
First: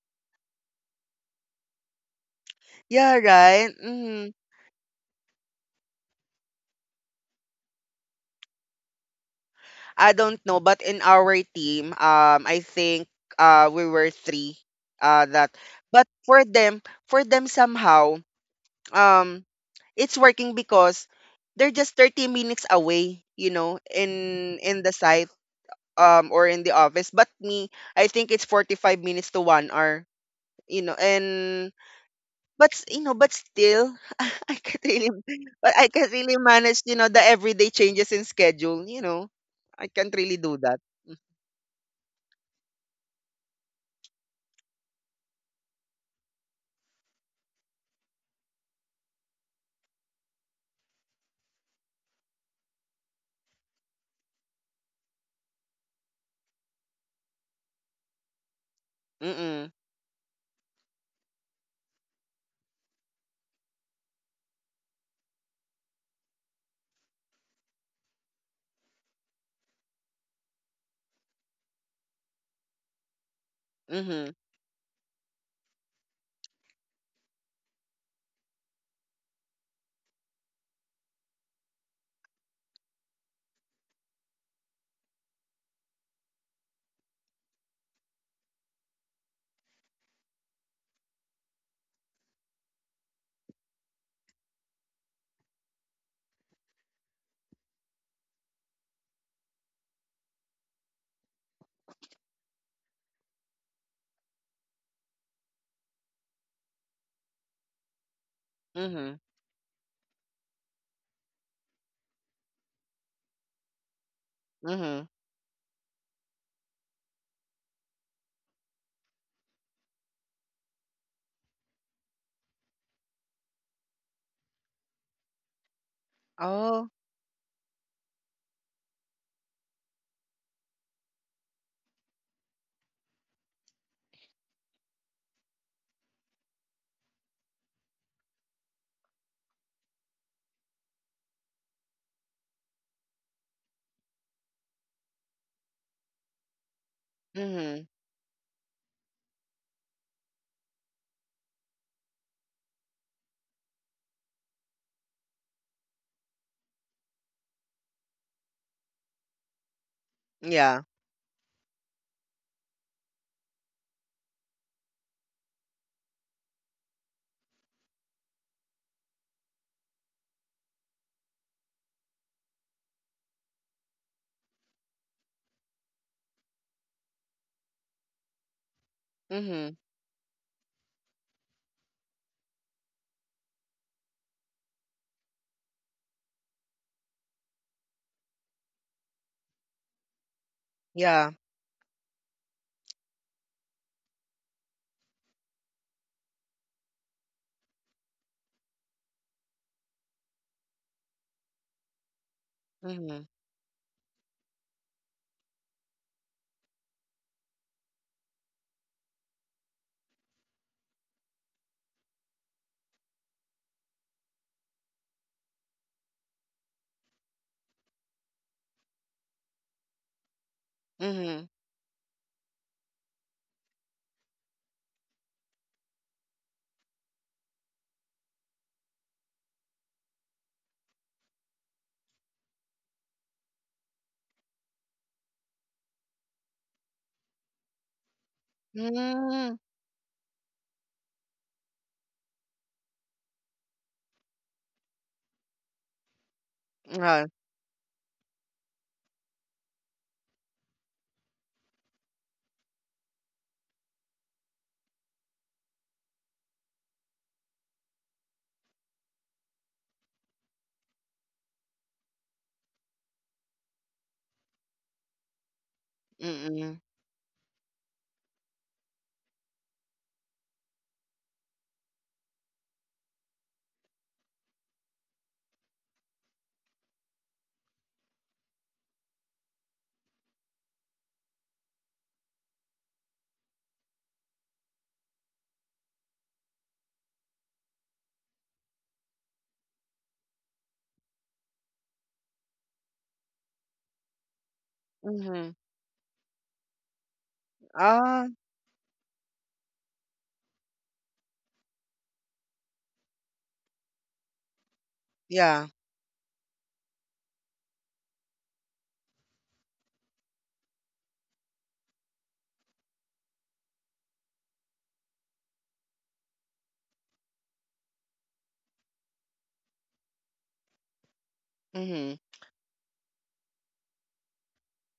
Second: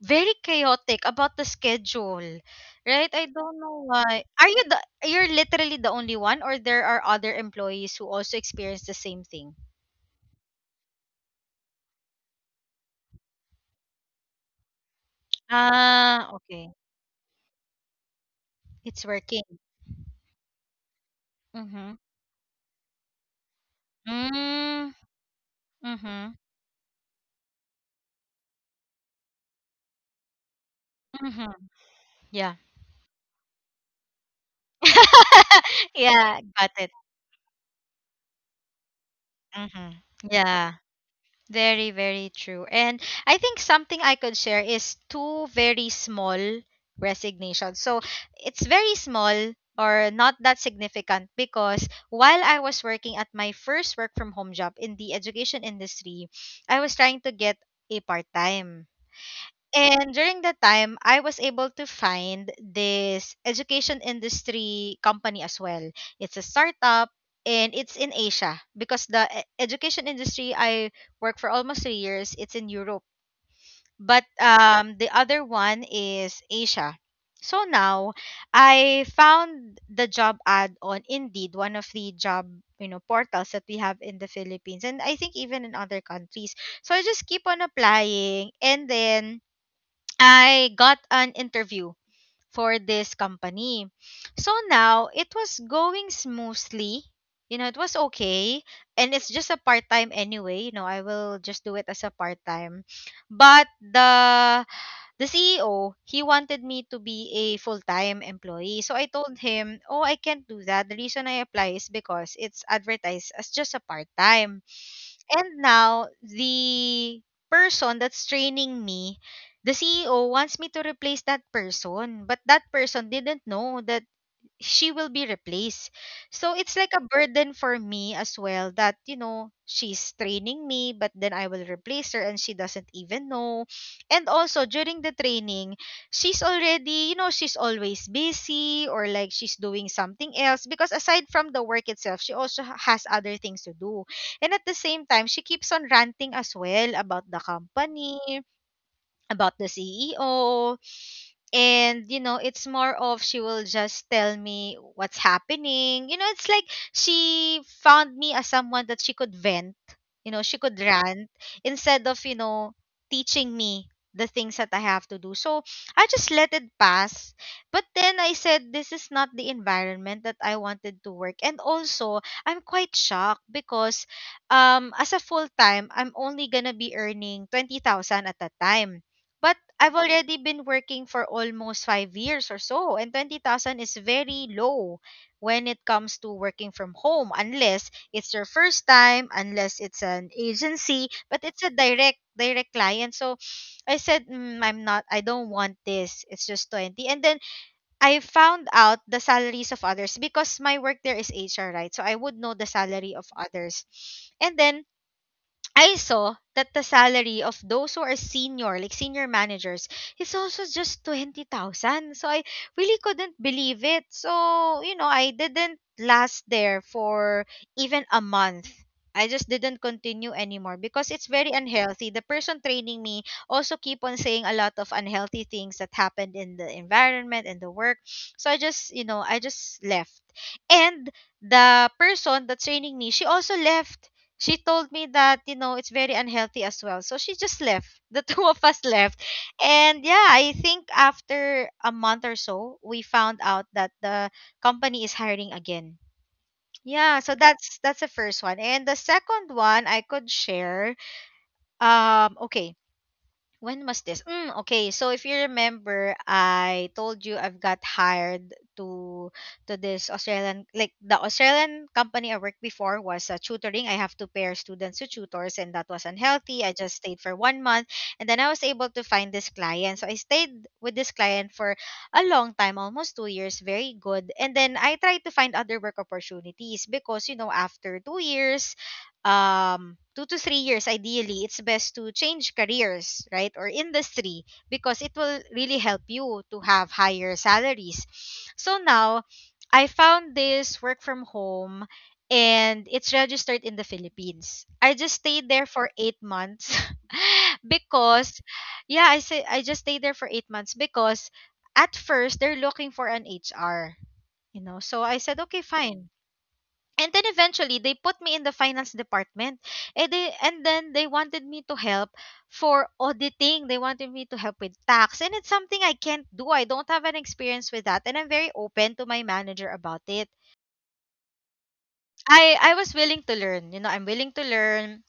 [SPEAKER 2] very chaotic about the schedule, right?
[SPEAKER 1] Yeah,
[SPEAKER 2] I don't
[SPEAKER 1] right.
[SPEAKER 2] know why. Are you the you're literally the only one, or there are other employees who also experience the same thing?
[SPEAKER 1] I don't know, but in our team, I think we were three. Uh, that, but
[SPEAKER 2] Ah, okay.
[SPEAKER 1] for them somehow,
[SPEAKER 2] It's working.
[SPEAKER 1] um, it's working because they're
[SPEAKER 2] Mm-hmm.
[SPEAKER 1] just 30 minutes away, you know, in
[SPEAKER 2] Mm,
[SPEAKER 1] the site,
[SPEAKER 2] mhm,
[SPEAKER 1] or in the office. But me, I think it's 45 minutes to one hour, you know.
[SPEAKER 2] mhm.
[SPEAKER 1] And
[SPEAKER 2] Yeah.
[SPEAKER 1] But s you know, but still, I can't really but I can't
[SPEAKER 2] Yeah,
[SPEAKER 1] really
[SPEAKER 2] got it.
[SPEAKER 1] manage, you know, the everyday changes in schedule, you know. I
[SPEAKER 2] Mhm.
[SPEAKER 1] can't really do
[SPEAKER 2] Yeah.
[SPEAKER 1] that.
[SPEAKER 2] Very, very true. And I think something I could share is two very small resignations. So it's very small or not that significant because while I was working at my first work from home job in the education industry, I was trying to get a part time.
[SPEAKER 1] Mm-mm.
[SPEAKER 2] And during that time, I was able to find this education industry company as well. It's a startup, and it's in Asia, because the education industry I work for almost three years, it's in Europe. But
[SPEAKER 1] Mhm.
[SPEAKER 2] the other one is Asia. So now I found the job ad on Indeed, one of the job, portals that we have in the Philippines, and I think even in other countries. So I just keep on applying, and then I got an interview for this company. So now it was going smoothly. You know, it was okay. And it's just a part time anyway. You know, I will just do it as a part time. But the CEO, he wanted me to be a full-time employee. So I
[SPEAKER 1] Mhm.
[SPEAKER 2] told him, "Oh, I can't do that. The reason I apply is because it's advertised as just a part-time."
[SPEAKER 1] Mhm.
[SPEAKER 2] And now the person that's training me, the CEO wants me to replace that person, but that person didn't know that she will be replaced. So it's like
[SPEAKER 1] Oh.
[SPEAKER 2] a burden for me as well that, you know, she's training me, but then I will replace her, and she doesn't even know. And also during the training, she's already, you know, she's always busy, or like she's doing something else, because aside from the work itself, she also has other things to do. And at the same time, she keeps on ranting as well about the
[SPEAKER 1] Mhm.
[SPEAKER 2] company, about the CEO. And, you know, it's more of she will just tell me what's happening. You know, it's like she found me as someone that she could vent, you know, she could
[SPEAKER 1] Yeah.
[SPEAKER 2] rant, instead of, you know, teaching me the things that I have to do. So I just let it pass. But then I said, this is not the environment that I wanted to work. And also, I'm quite shocked because as a full time, I'm only gonna be earning 20,000 at that time. But
[SPEAKER 1] Mhm.
[SPEAKER 2] I've already been working for almost five years or so, and 20,000 is very low when it comes to working from home, unless it's your first time, unless it's an agency, but
[SPEAKER 1] Yeah.
[SPEAKER 2] it's a direct client. So I said, mm, I'm not, I don't want this. It's just 20. And then I found out the salaries of others because my work there is HR, right? So I would know the salary of
[SPEAKER 1] Mhm.
[SPEAKER 2] others. And then I saw that the salary of those who are senior, like senior managers, is also just 20,000. So I really couldn't believe it. So, you know, I didn't last there for even a month. I just didn't continue anymore because it's very
[SPEAKER 1] Mhm.
[SPEAKER 2] unhealthy. The person training me also keep on saying a lot of unhealthy things that happened in the environment and the work. So I just, you know, I just left. And the person that's training me, she also left. She told me that, you know, it's very unhealthy as well. So she just left. The two of us left.
[SPEAKER 1] Mm.
[SPEAKER 2] And yeah, I think after a month or so, we found out that the company is hiring again. Yeah, so
[SPEAKER 1] Uh,
[SPEAKER 2] that's the first one. And the second one I could share, okay, when was this? Mm, okay, so if you remember, I told you I've got hired to this Australian, like the Australian company I worked before was tutoring. I have to pair students to tutors, and that was unhealthy. I
[SPEAKER 1] mm-mm.
[SPEAKER 2] just stayed for one month, and then I was able to find this client. So I stayed with this client for a long time, almost two years, very good. And then I tried to find other work opportunities because, you know, after two years, two to three years, ideally it's best to change careers, right, or industry, because it will really help you to have higher salaries. So now I found this work from home, and it's registered in the Philippines. I just stayed
[SPEAKER 1] Mhm.
[SPEAKER 2] there for eight months
[SPEAKER 1] Ah,
[SPEAKER 2] because, yeah, I say I just stayed there for eight months because at first they're looking for an HR, you know, so I said okay,
[SPEAKER 1] yeah.
[SPEAKER 2] fine. And then eventually they put me in the finance department. And they and then they wanted me to help for auditing. They wanted me to help with tax. And it's something I can't do. I don't have an experience with that. And I'm very open to my manager about it.
[SPEAKER 1] Mhm.
[SPEAKER 2] I was willing to learn. You know, I'm willing to learn.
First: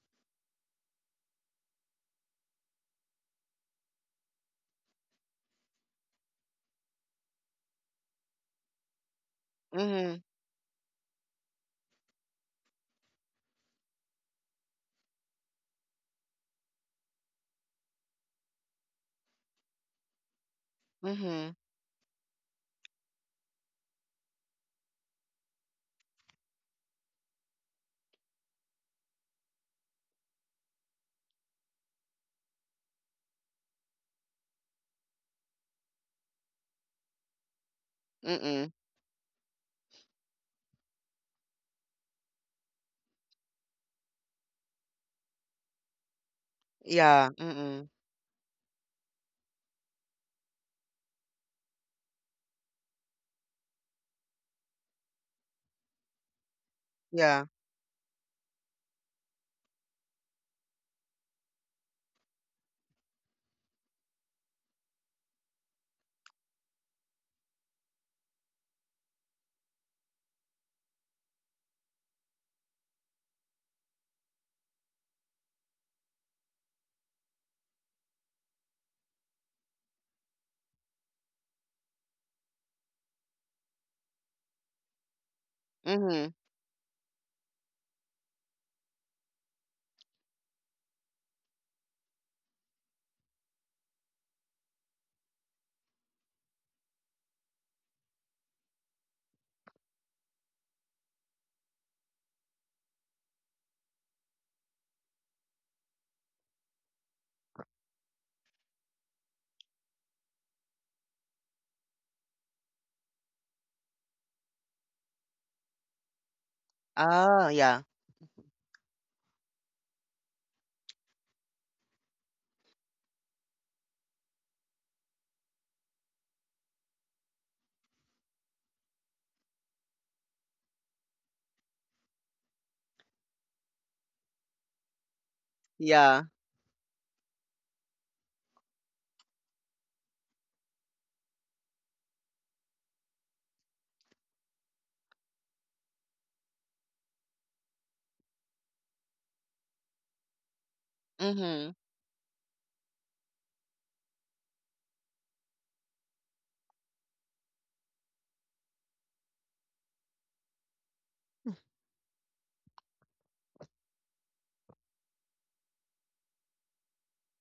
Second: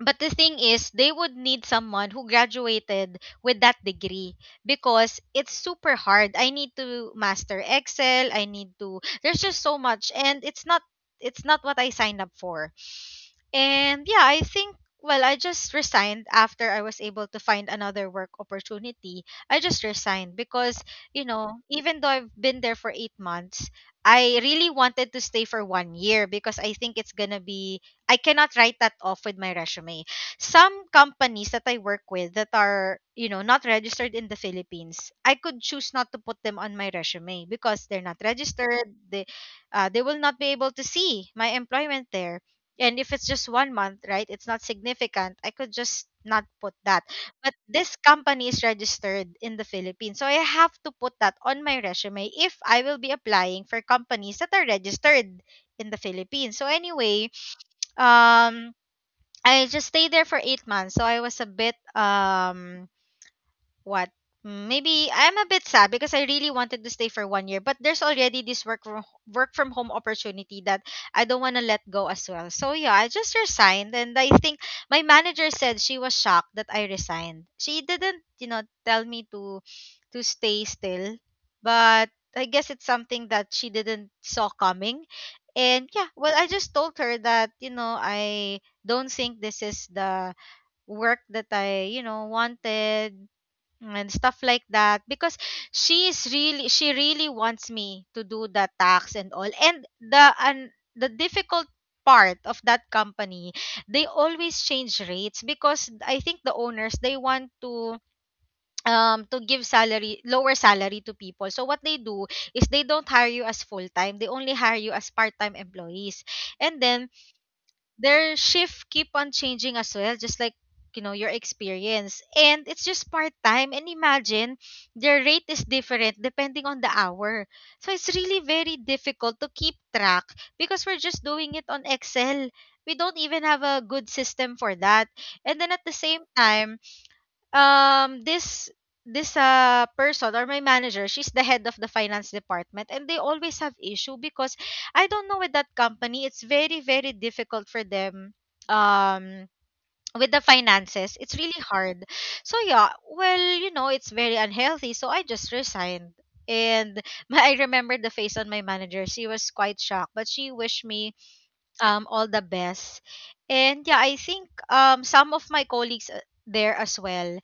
[SPEAKER 2] But the thing is, they would need someone who graduated with that degree because it's super hard. I need to master Excel. I need to. There's just so much,
[SPEAKER 1] Mhm.
[SPEAKER 2] and it's not. It's not what I signed up for. And yeah, I think. Well, I just resigned after I was able to find another work opportunity. I just resigned because, you
[SPEAKER 1] Mhm.
[SPEAKER 2] know, even though I've been there for 8 months, I really wanted to stay for 1 year because I think it's gonna be. I cannot write that off with my resume. Some companies that I work with that are not registered in the Philippines, I could choose not to put them on my resume because they're not
[SPEAKER 1] Mm-mm.
[SPEAKER 2] registered. They will not be able to see my employment there. And if it's just 1 month, right, it's not significant. I could just not put that.
[SPEAKER 1] Yeah.
[SPEAKER 2] But
[SPEAKER 1] Mm-mm.
[SPEAKER 2] this company is registered in the Philippines. So I have to put that on my resume if I will be applying for companies that are registered in the Philippines. So anyway,
[SPEAKER 1] Yeah.
[SPEAKER 2] um, I just stayed there for 8 months, so I was a bit what? Maybe I'm a bit sad because I really wanted to stay for 1 year, but there's already this work from home opportunity that I don't want to let go as well. So yeah, I just resigned, and I think my manager said she was shocked that I resigned. She didn't tell me to stay still, but I guess it's something that she didn't saw coming. And yeah, well,
[SPEAKER 1] Mhm.
[SPEAKER 2] I just told her that I don't think this is the work that I wanted and stuff like that because she really wants me to do the tax and all and the difficult part of that company. They always change rates because I think the owners, they want to give salary, lower salary to people. So what they do is they don't hire you as full time, they only hire you as part time employees. And then
[SPEAKER 1] Ah, yeah.
[SPEAKER 2] their shift keep on changing as well, just like, your experience, and it's just part time. And imagine, their rate is different depending on the hour, so it's really very difficult to keep track because we're just doing it on Excel. We don't even have a good system for that. And then at the same
[SPEAKER 1] Yeah.
[SPEAKER 2] time, um this this person or my manager, she's the head of the finance department, and they always have issue because I don't know, with that company it's very very difficult for them, um with the finances, it's really
[SPEAKER 1] Mhm.
[SPEAKER 2] hard. So yeah, well, it's very unhealthy, so I just resigned. And I remember the face on my manager, she was quite shocked, but she wished me, all the best. And yeah, I think some of my colleagues there as well,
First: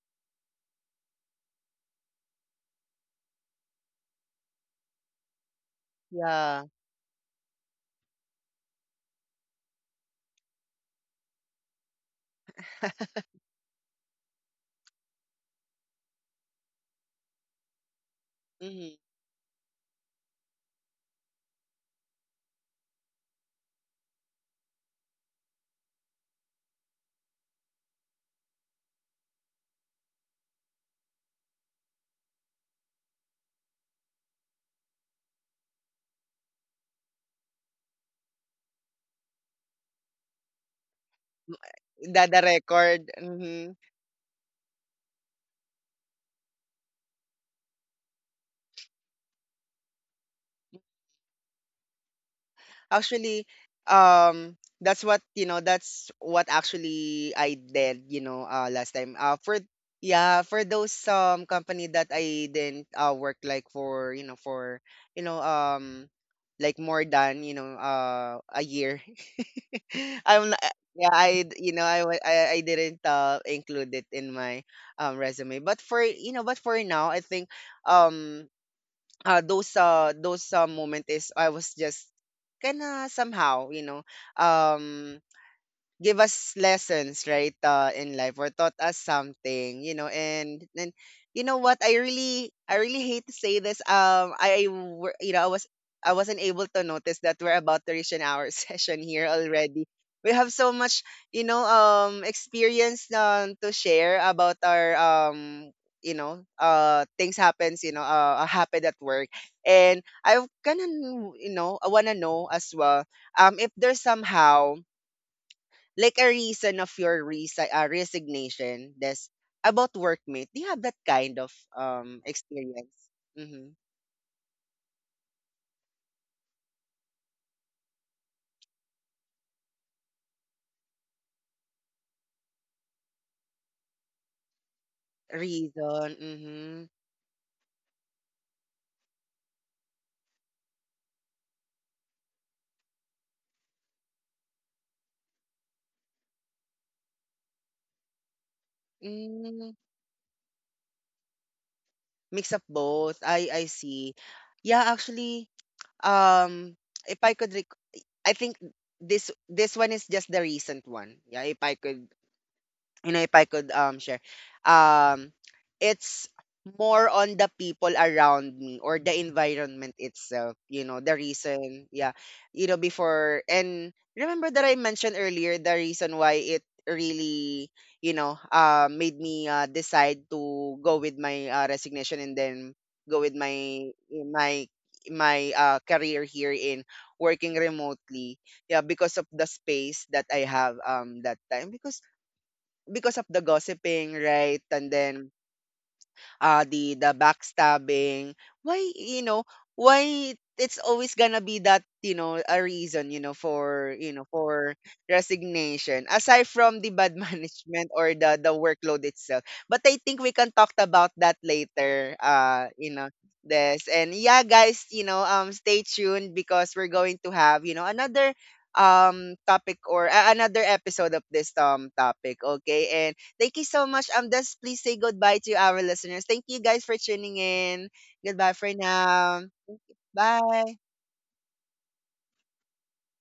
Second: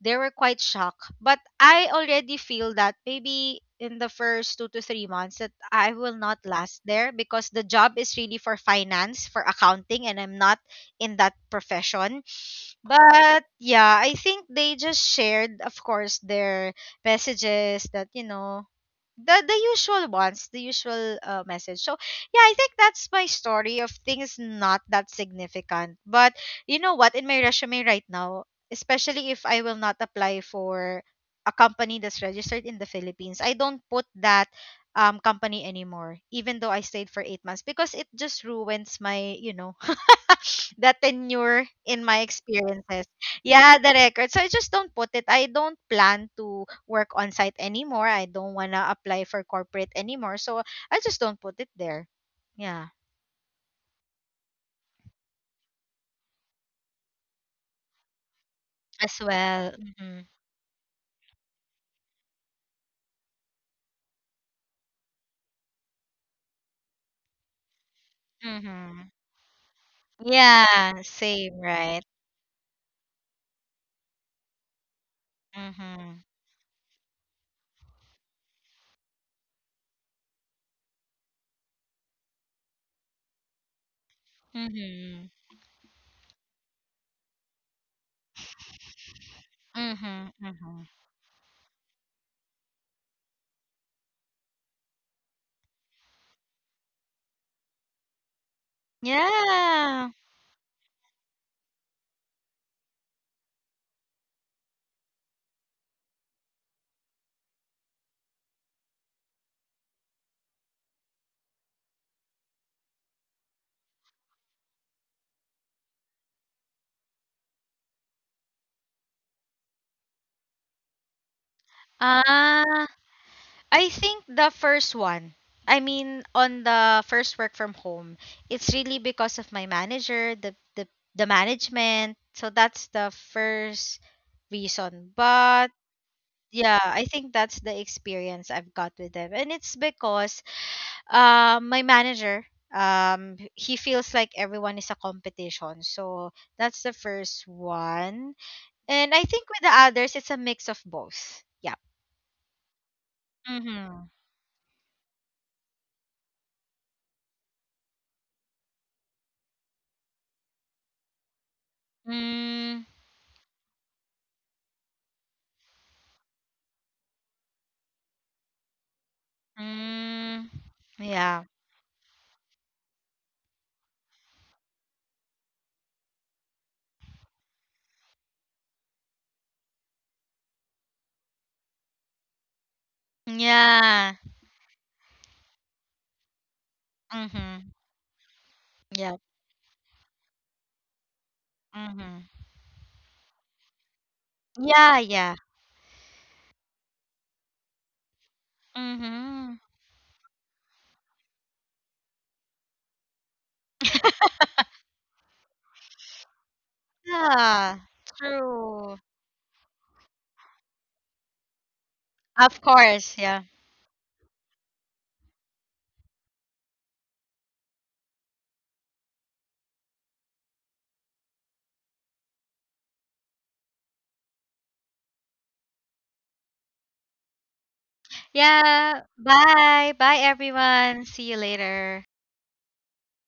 [SPEAKER 2] they were quite shocked. But I already feel that maybe in the first 2 to 3 months that I will not
[SPEAKER 1] Yeah.
[SPEAKER 2] last there because the job is really for finance, for accounting, and I'm not in that profession. But yeah, I think they just shared, of course, their messages that
[SPEAKER 1] Mhm.
[SPEAKER 2] the usual ones, the usual message. So yeah, I think that's my story of things, not that significant, but you know what, in my resume right now, especially if I will not apply for a company that's registered in the Philippines, I don't put that company anymore, even though I stayed for 8 months because it just ruins my you know the tenure in my
[SPEAKER 1] The
[SPEAKER 2] experiences.
[SPEAKER 1] record. Mhm.
[SPEAKER 2] Yeah, the record. So I just don't put it. I don't plan to work on site anymore. I don't want to apply for corporate anymore. So I just don't put it there. Yeah,
[SPEAKER 1] Actually, that's what, you know, that's what actually I did. You know, last
[SPEAKER 2] as
[SPEAKER 1] time. For
[SPEAKER 2] well. Mm-hmm.
[SPEAKER 1] yeah, for those company that I didn't work like for, you know um like more than, a
[SPEAKER 2] Mm-hmm.
[SPEAKER 1] year. I'm not,
[SPEAKER 2] Yeah,
[SPEAKER 1] yeah,
[SPEAKER 2] same,
[SPEAKER 1] you know,
[SPEAKER 2] right?
[SPEAKER 1] I, wa- I didn't include it in my resume. But for
[SPEAKER 2] Mm-hmm.
[SPEAKER 1] you know, but for now I think, um those moment is I was just kinda somehow, you know, um
[SPEAKER 2] Mm-hmm.
[SPEAKER 1] give us lessons, right, in life, or taught us something, you know.
[SPEAKER 2] Mm-hmm.
[SPEAKER 1] and
[SPEAKER 2] Mm-hmm.
[SPEAKER 1] and you know what, I really, hate to say this, you know, I wasn't able to notice that we're about to reach an hour session here already.
[SPEAKER 2] Yeah.
[SPEAKER 1] We have so much, you know, experience, to share about our you know, things happens, happened at work. And I kind of, you know, I want to know as well, if there's somehow like a reason of your resignation that's about workmate. Do you have that kind of
[SPEAKER 2] Ah.
[SPEAKER 1] experience? Mm-hmm.
[SPEAKER 2] I think the first one, I mean, on the first work from home, it's really because of my manager, the management. So that's the first reason. But
[SPEAKER 1] Reason.
[SPEAKER 2] yeah,
[SPEAKER 1] Mm-hmm.
[SPEAKER 2] I think that's the experience I've got with them. And it's because my manager, he feels like everyone is a competition. So that's the first one. And I think with the
[SPEAKER 1] Mm,
[SPEAKER 2] others it's a mix of both. Yeah.
[SPEAKER 1] mix up both. I
[SPEAKER 2] Mhm.
[SPEAKER 1] see. Yeah, actually, um if I could I think this, this one is just the recent one. Yeah, if I could,
[SPEAKER 2] Mm,
[SPEAKER 1] you know, if I could share, um, it's more on the people around me or the environment
[SPEAKER 2] Mm,
[SPEAKER 1] itself. You know, the
[SPEAKER 2] yeah.
[SPEAKER 1] reason, yeah, you know, before, and remember that I mentioned earlier the reason why it really, you know, made me, decide to go with my, resignation, and then go with my
[SPEAKER 2] Yeah.
[SPEAKER 1] my my career here in working
[SPEAKER 2] Mhm.
[SPEAKER 1] remotely. Yeah, because of
[SPEAKER 2] Yep.
[SPEAKER 1] the space that I have, that time,
[SPEAKER 2] Mhm.
[SPEAKER 1] because of the gossiping, right? And
[SPEAKER 2] Yeah,
[SPEAKER 1] then
[SPEAKER 2] yeah.
[SPEAKER 1] the backstabbing. Why, you know,
[SPEAKER 2] Mhm.
[SPEAKER 1] why it's always gonna be that, you know, a reason, you know, for resignation, aside from the bad
[SPEAKER 2] Yeah.
[SPEAKER 1] management or the
[SPEAKER 2] True.
[SPEAKER 1] workload itself. But I think we can talk about that later.
[SPEAKER 2] Of
[SPEAKER 1] You know,
[SPEAKER 2] course, yeah.
[SPEAKER 1] this. And yeah, guys, you know, stay tuned because we're going to have, you know, another topic or another episode of this topic. Okay, thank you so much. Just please say goodbye to our listeners. Thank you guys for tuning in. Goodbye for
[SPEAKER 2] Yeah.
[SPEAKER 1] now.
[SPEAKER 2] Bye. Bye
[SPEAKER 1] Bye.
[SPEAKER 2] everyone. See you later.